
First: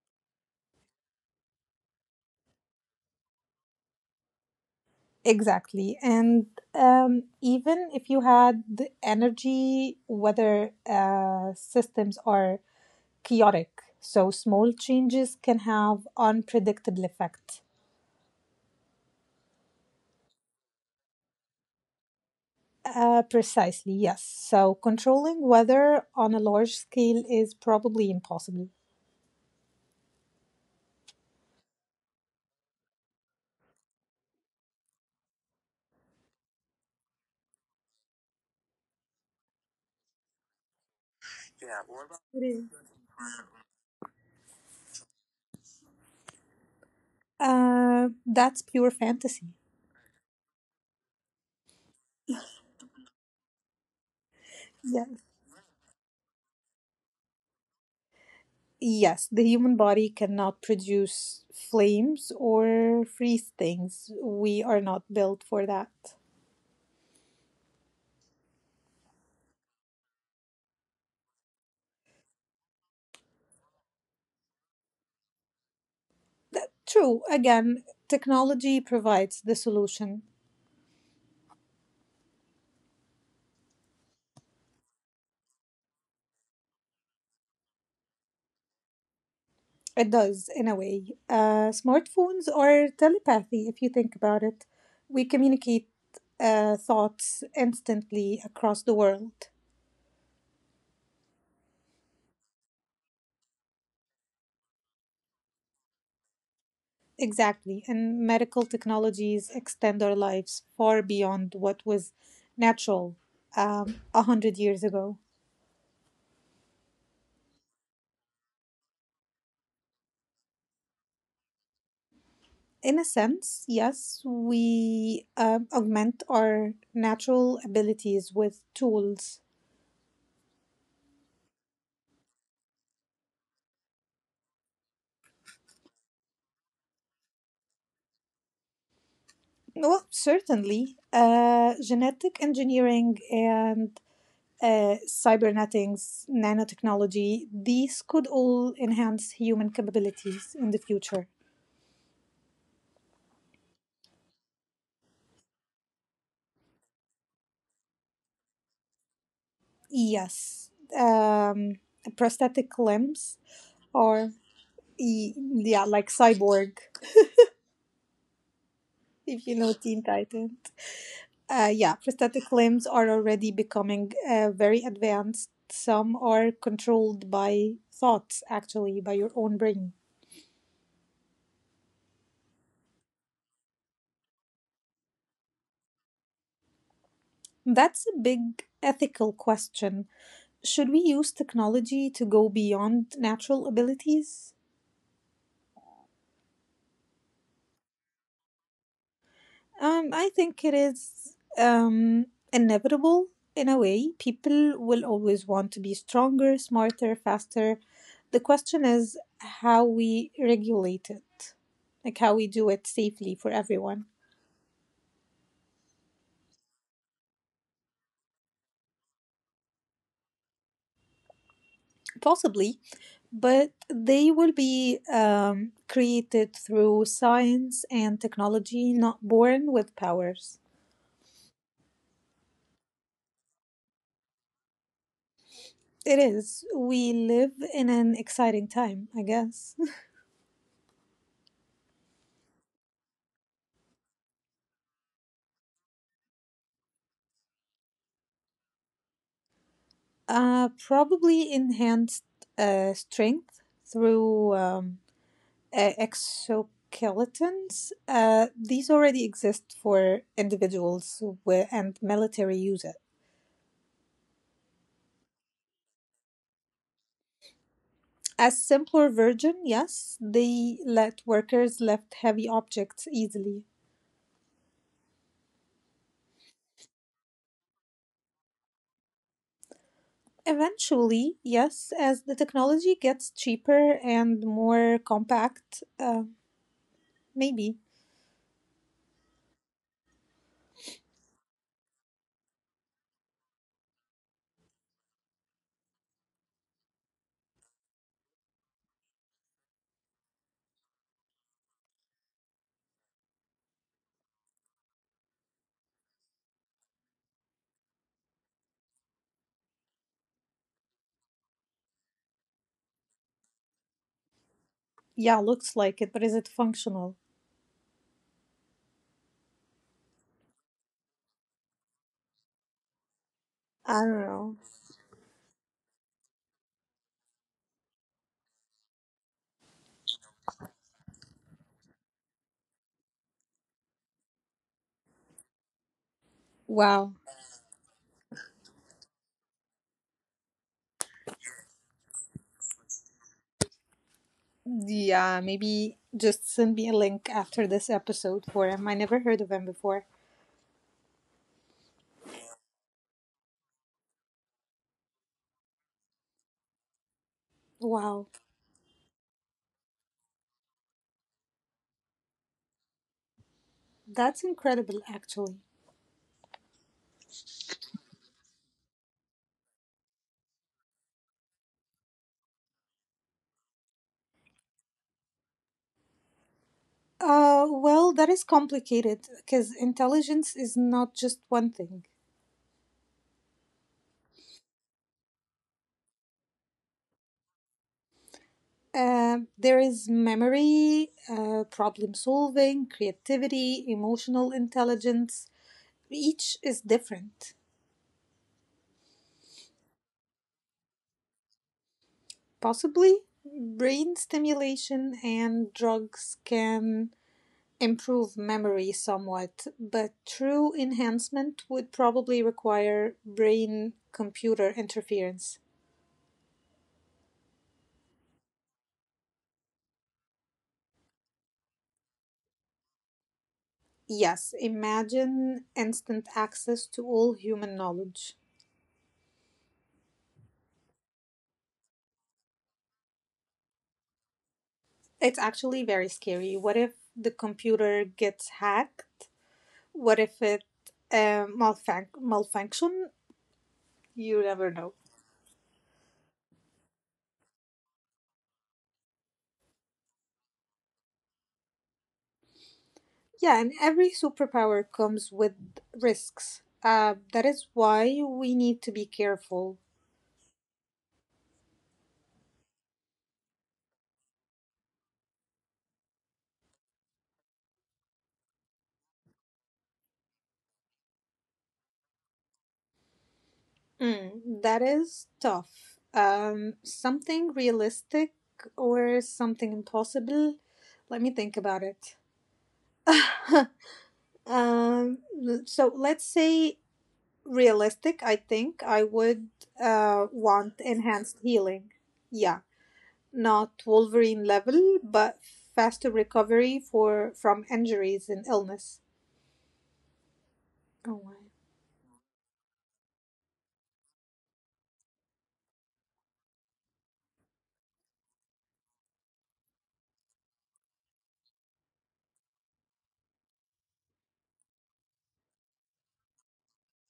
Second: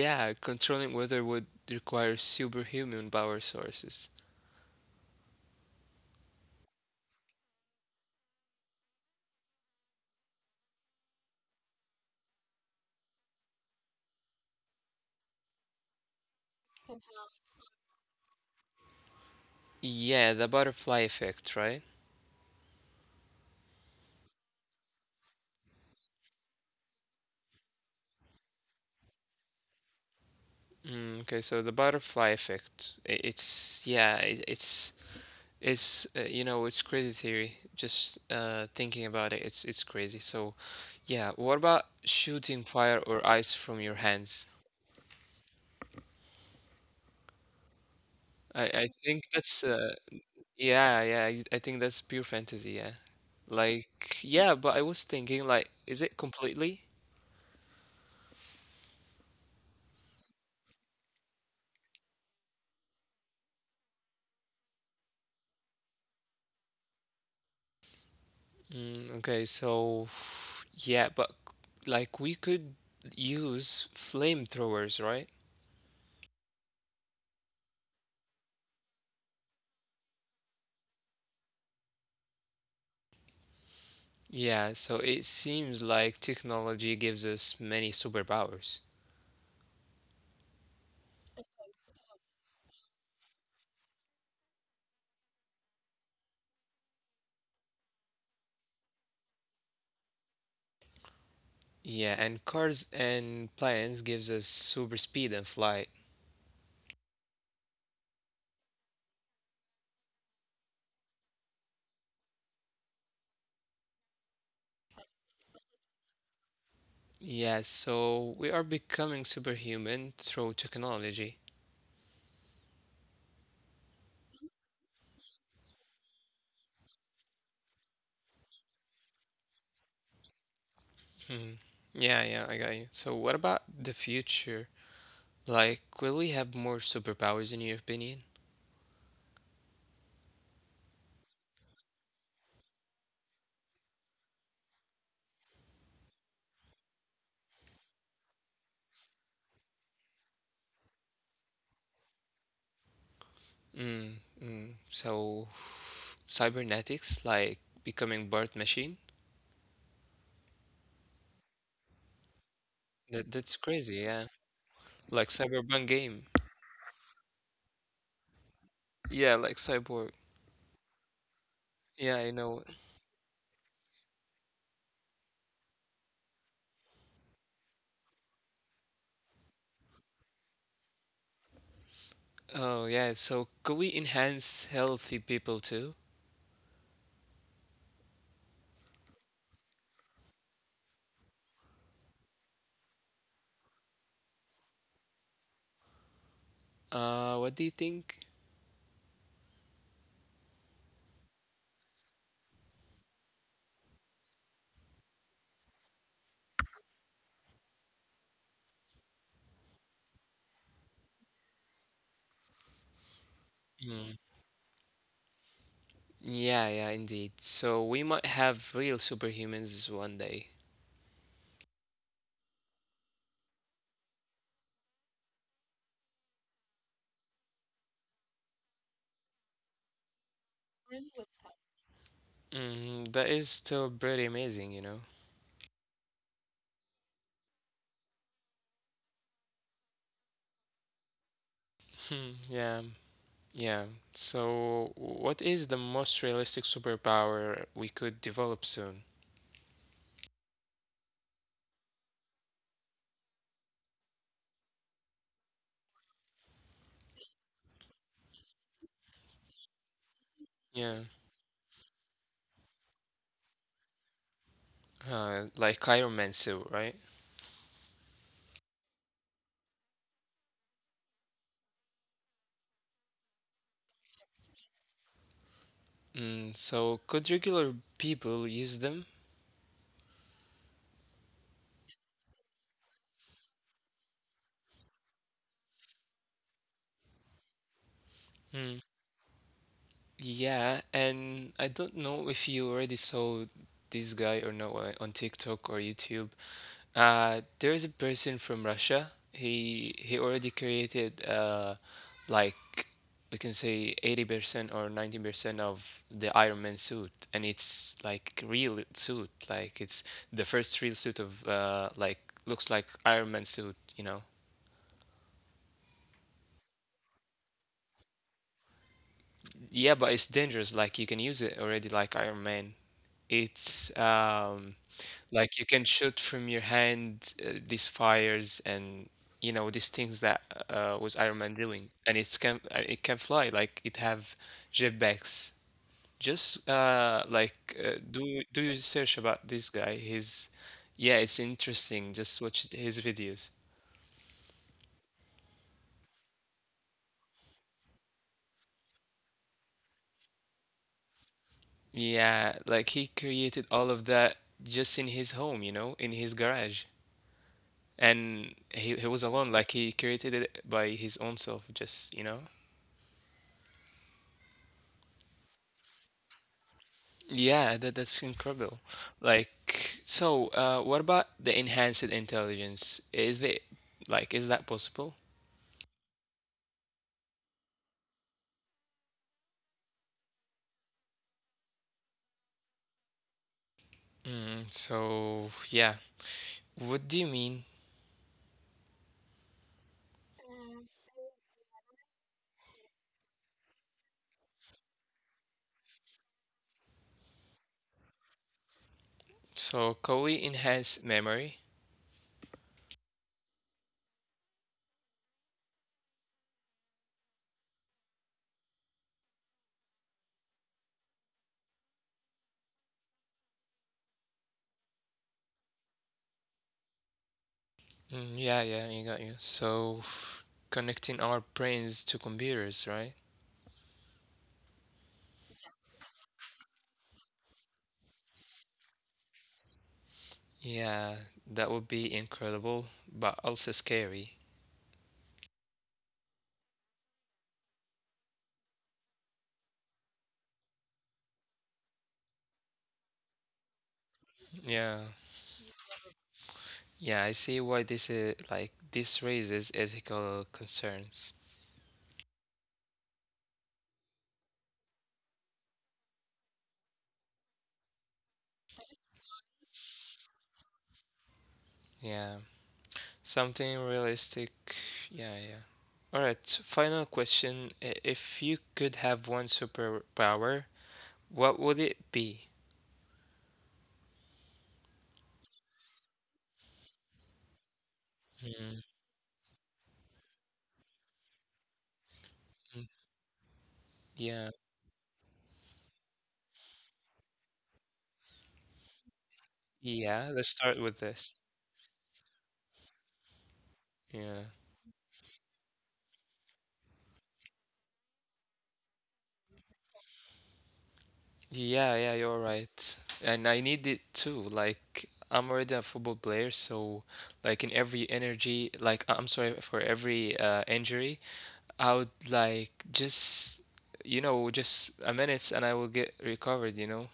Speaker 1: yeah, controlling weather would require superhuman power sources.
Speaker 2: Exactly. And even if you had the energy, weather systems are chaotic. So small changes can have unpredictable effect.
Speaker 1: Yeah, the butterfly effect, right?
Speaker 2: Precisely, yes. So controlling weather on a large scale is probably impossible.
Speaker 1: Mm, okay, so the butterfly effect. It's, yeah, it, it's you know it's crazy theory. Just thinking about it, it's crazy. So yeah, what about
Speaker 2: It
Speaker 1: shooting
Speaker 2: is.
Speaker 1: fire or ice from your hands?
Speaker 2: That's
Speaker 1: I
Speaker 2: pure
Speaker 1: I
Speaker 2: fantasy.
Speaker 1: think that's yeah yeah. I think that's pure fantasy. Yeah, like yeah. But I was
Speaker 2: Yes.
Speaker 1: thinking like, is it completely?
Speaker 2: Yes, the human body cannot produce flames or freeze things. We are not built for that.
Speaker 1: Mm, okay, so yeah, but like we could use flamethrowers, right?
Speaker 2: That- true. Again, technology provides the solution.
Speaker 1: Yeah, so it seems like technology gives us many superpowers.
Speaker 2: It does, in a way. Smartphones are telepathy, if you think about it. We communicate thoughts instantly across the world.
Speaker 1: Yeah, and cars and planes gives us super speed and flight.
Speaker 2: Exactly. And medical technologies extend our lives far beyond what was natural 100 years ago.
Speaker 1: Yeah, so we are becoming superhuman through technology.
Speaker 2: In a sense, yes, we augment our natural abilities with tools.
Speaker 1: Mhm. Yeah, yeah, I got you. So what about the future? Like, will we have more superpowers in your opinion?
Speaker 2: Well, certainly. Genetic engineering and cybernetics, nanotechnology, these could all enhance human capabilities in the future.
Speaker 1: Mm, mm. So cybernetics, like becoming part machine?
Speaker 2: Yes. Um, Prosthetic
Speaker 1: That
Speaker 2: limbs
Speaker 1: that's crazy, yeah.
Speaker 2: or,
Speaker 1: Like Cyberpunk
Speaker 2: yeah, like
Speaker 1: game.
Speaker 2: cyborg,
Speaker 1: Yeah, like
Speaker 2: if you know
Speaker 1: cyborg.
Speaker 2: Teen Titan. Yeah,
Speaker 1: Yeah, I know.
Speaker 2: prosthetic limbs are already becoming very advanced. Some are controlled by thoughts, actually, by your own brain.
Speaker 1: Oh, yeah. So could we enhance healthy people too?
Speaker 2: That's a big ethical question. Should we use technology to go beyond natural abilities?
Speaker 1: What do you think?
Speaker 2: I think it is inevitable, in a way. People will always want to be stronger, smarter, faster. The question is how we regulate it, like how we do it safely for
Speaker 1: Mm.
Speaker 2: everyone.
Speaker 1: Yeah, yeah, indeed. So we might have real superhumans one day.
Speaker 2: Possibly, but they will be created through science and technology, not born with powers.
Speaker 1: Mm, that is still pretty amazing.
Speaker 2: It is. We live in an exciting time, I guess.
Speaker 1: Hmm, yeah, yeah. So what is the most realistic superpower we could develop soon?
Speaker 2: Probably enhanced strength through exoskeletons. These already exist for
Speaker 1: Yeah,
Speaker 2: individuals where, and military use it.
Speaker 1: like Iron Man suit, right?
Speaker 2: A simpler version, yes, they let workers lift heavy objects easily.
Speaker 1: Mm, so could regular people use them?
Speaker 2: Eventually, yes, as the technology gets cheaper and more compact, maybe.
Speaker 1: Yeah, and I don't know if you already saw this guy or not on TikTok or YouTube. There is a person from Russia. He already created like we can say 80% or 90% of the Iron Man suit and it's like real suit like it's the first real suit of like looks like Iron Man suit.
Speaker 2: Yeah, looks like it, but is it functional?
Speaker 1: Yeah, but it's dangerous like you can use it already like Iron Man.
Speaker 2: I
Speaker 1: It's,
Speaker 2: don't know.
Speaker 1: like you can shoot from your hand these fires and these things that was Iron Man doing, and it can fly like it have jetpacks. Just
Speaker 2: Wow.
Speaker 1: like do your search about this guy. His Yeah, it's interesting. Just watch his videos.
Speaker 2: Yeah, maybe just send me a link after this episode for him. I never heard of him before.
Speaker 1: Yeah, like he created all of that just in his home, in his garage.
Speaker 2: Wow.
Speaker 1: And he was alone, like he created it by his own self, just, you know?
Speaker 2: That's incredible, actually.
Speaker 1: Yeah, that's incredible. Like, so, what about the enhanced intelligence? Is the Like, is that possible?
Speaker 2: Well, that is complicated because intelligence is not just one thing.
Speaker 1: Mm, so, yeah. What do you mean?
Speaker 2: There is memory, problem solving, creativity, emotional intelligence. Each is different.
Speaker 1: So, can we enhance memory?
Speaker 2: Possibly, brain stimulation and drugs can improve memory somewhat, but true enhancement would probably require brain computer interference.
Speaker 1: Mm, yeah, yeah, you got you. So, connecting our brains to computers, right?
Speaker 2: Yes, imagine instant access to all human knowledge.
Speaker 1: Yeah, that would be incredible, but also scary.
Speaker 2: It's actually very scary. What if the computer gets hacked? What if it malfunction? You never know.
Speaker 1: Yeah. Yeah, I see why this is like this raises ethical concerns.
Speaker 2: Yeah, and every superpower comes with risks. That is why we need to be careful.
Speaker 1: Yeah. Something realistic. Yeah, yeah. All right, final question. If you could have one superpower, what would it be?
Speaker 2: Mm, that is tough. Something realistic
Speaker 1: Mhm.
Speaker 2: or something impossible? Let me think about it.
Speaker 1: Yeah,
Speaker 2: Um, so let's say realistic. I think I would
Speaker 1: yeah, let's start
Speaker 2: want
Speaker 1: with this.
Speaker 2: enhanced healing. Yeah, not Wolverine
Speaker 1: Yeah.
Speaker 2: level, but faster recovery for from injuries and illness. Oh wow.
Speaker 1: Yeah, yeah, you're right. And I need it too. Like, I'm already a football player, so like in every energy, like I'm sorry for every injury, I would like just you know just a minute and I will get recovered.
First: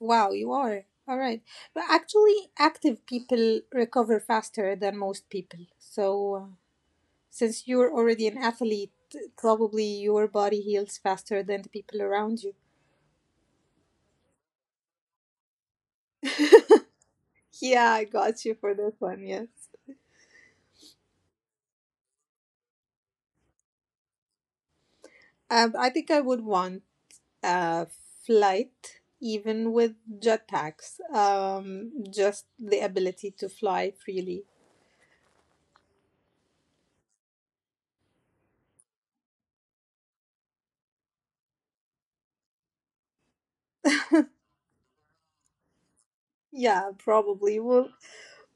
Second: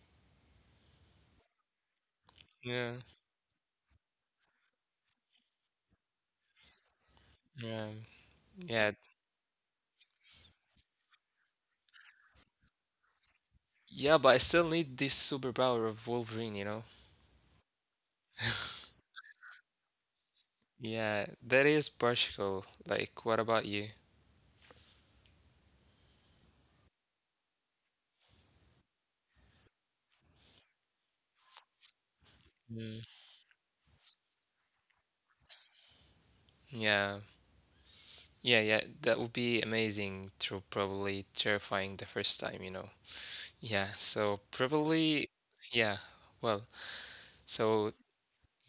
Speaker 2: Wow, you are. All right. But actually,
Speaker 1: Yeah.
Speaker 2: active people recover faster than most people. So, since
Speaker 1: Yeah.
Speaker 2: you're already an
Speaker 1: Yeah,
Speaker 2: athlete, probably your body heals faster than the people around you.
Speaker 1: yeah, but I still need this superpower of Wolverine, you know?
Speaker 2: Yeah, I got you for this one. Yes.
Speaker 1: Yeah, that is practical. Like, what about you?
Speaker 2: I think I would want a flight, even with jetpacks. Just the
Speaker 1: Mm.
Speaker 2: ability to fly freely.
Speaker 1: Yeah, yeah, yeah, that would be amazing to probably terrifying the first time, you know? Yeah, so probably, yeah, well,
Speaker 2: Yeah, probably.
Speaker 1: so
Speaker 2: Well,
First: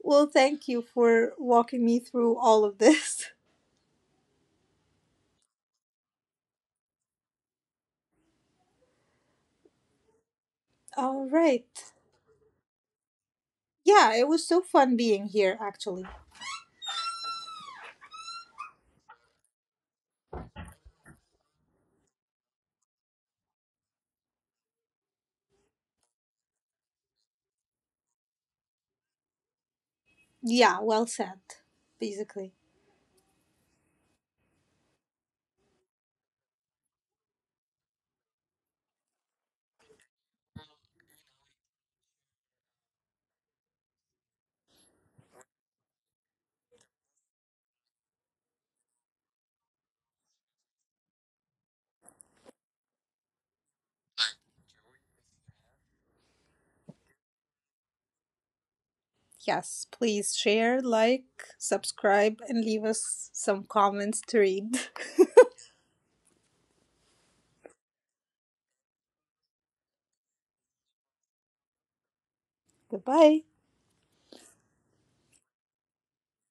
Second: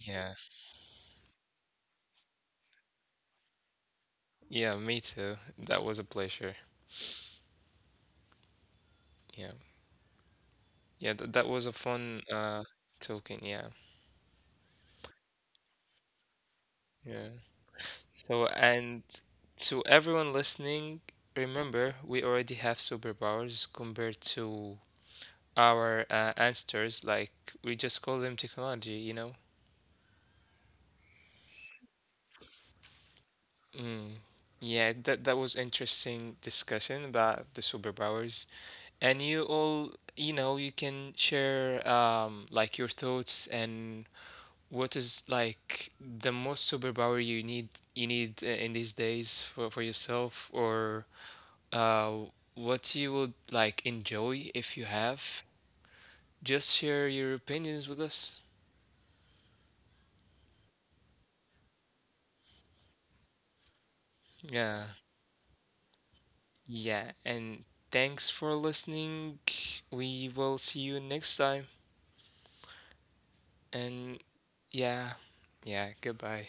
Speaker 2: well, thank you for walking me through all of this.
Speaker 1: yeah, me too. That was a pleasure. Yeah, yeah,
Speaker 2: All
Speaker 1: th that was a
Speaker 2: right.
Speaker 1: fun talking, yeah,
Speaker 2: Yeah, it was so fun being here, actually.
Speaker 1: yeah. So, and to everyone listening, remember we already have superpowers compared to our ancestors. Like we just call them technology.
Speaker 2: Yeah, well said, basically.
Speaker 1: Mm. Yeah, that was interesting discussion about the superpowers. And you all, you can share like your thoughts and what is like the most superpower you need in these days for yourself or uh, what you would like enjoy if you have. Just share your opinions with us.
Speaker 2: Yes, please share, like, subscribe, and leave us some comments to read.
Speaker 1: Yeah, yeah, and thanks for listening. We will see you next time.
Speaker 2: Goodbye.
Speaker 1: And yeah, yeah, goodbye.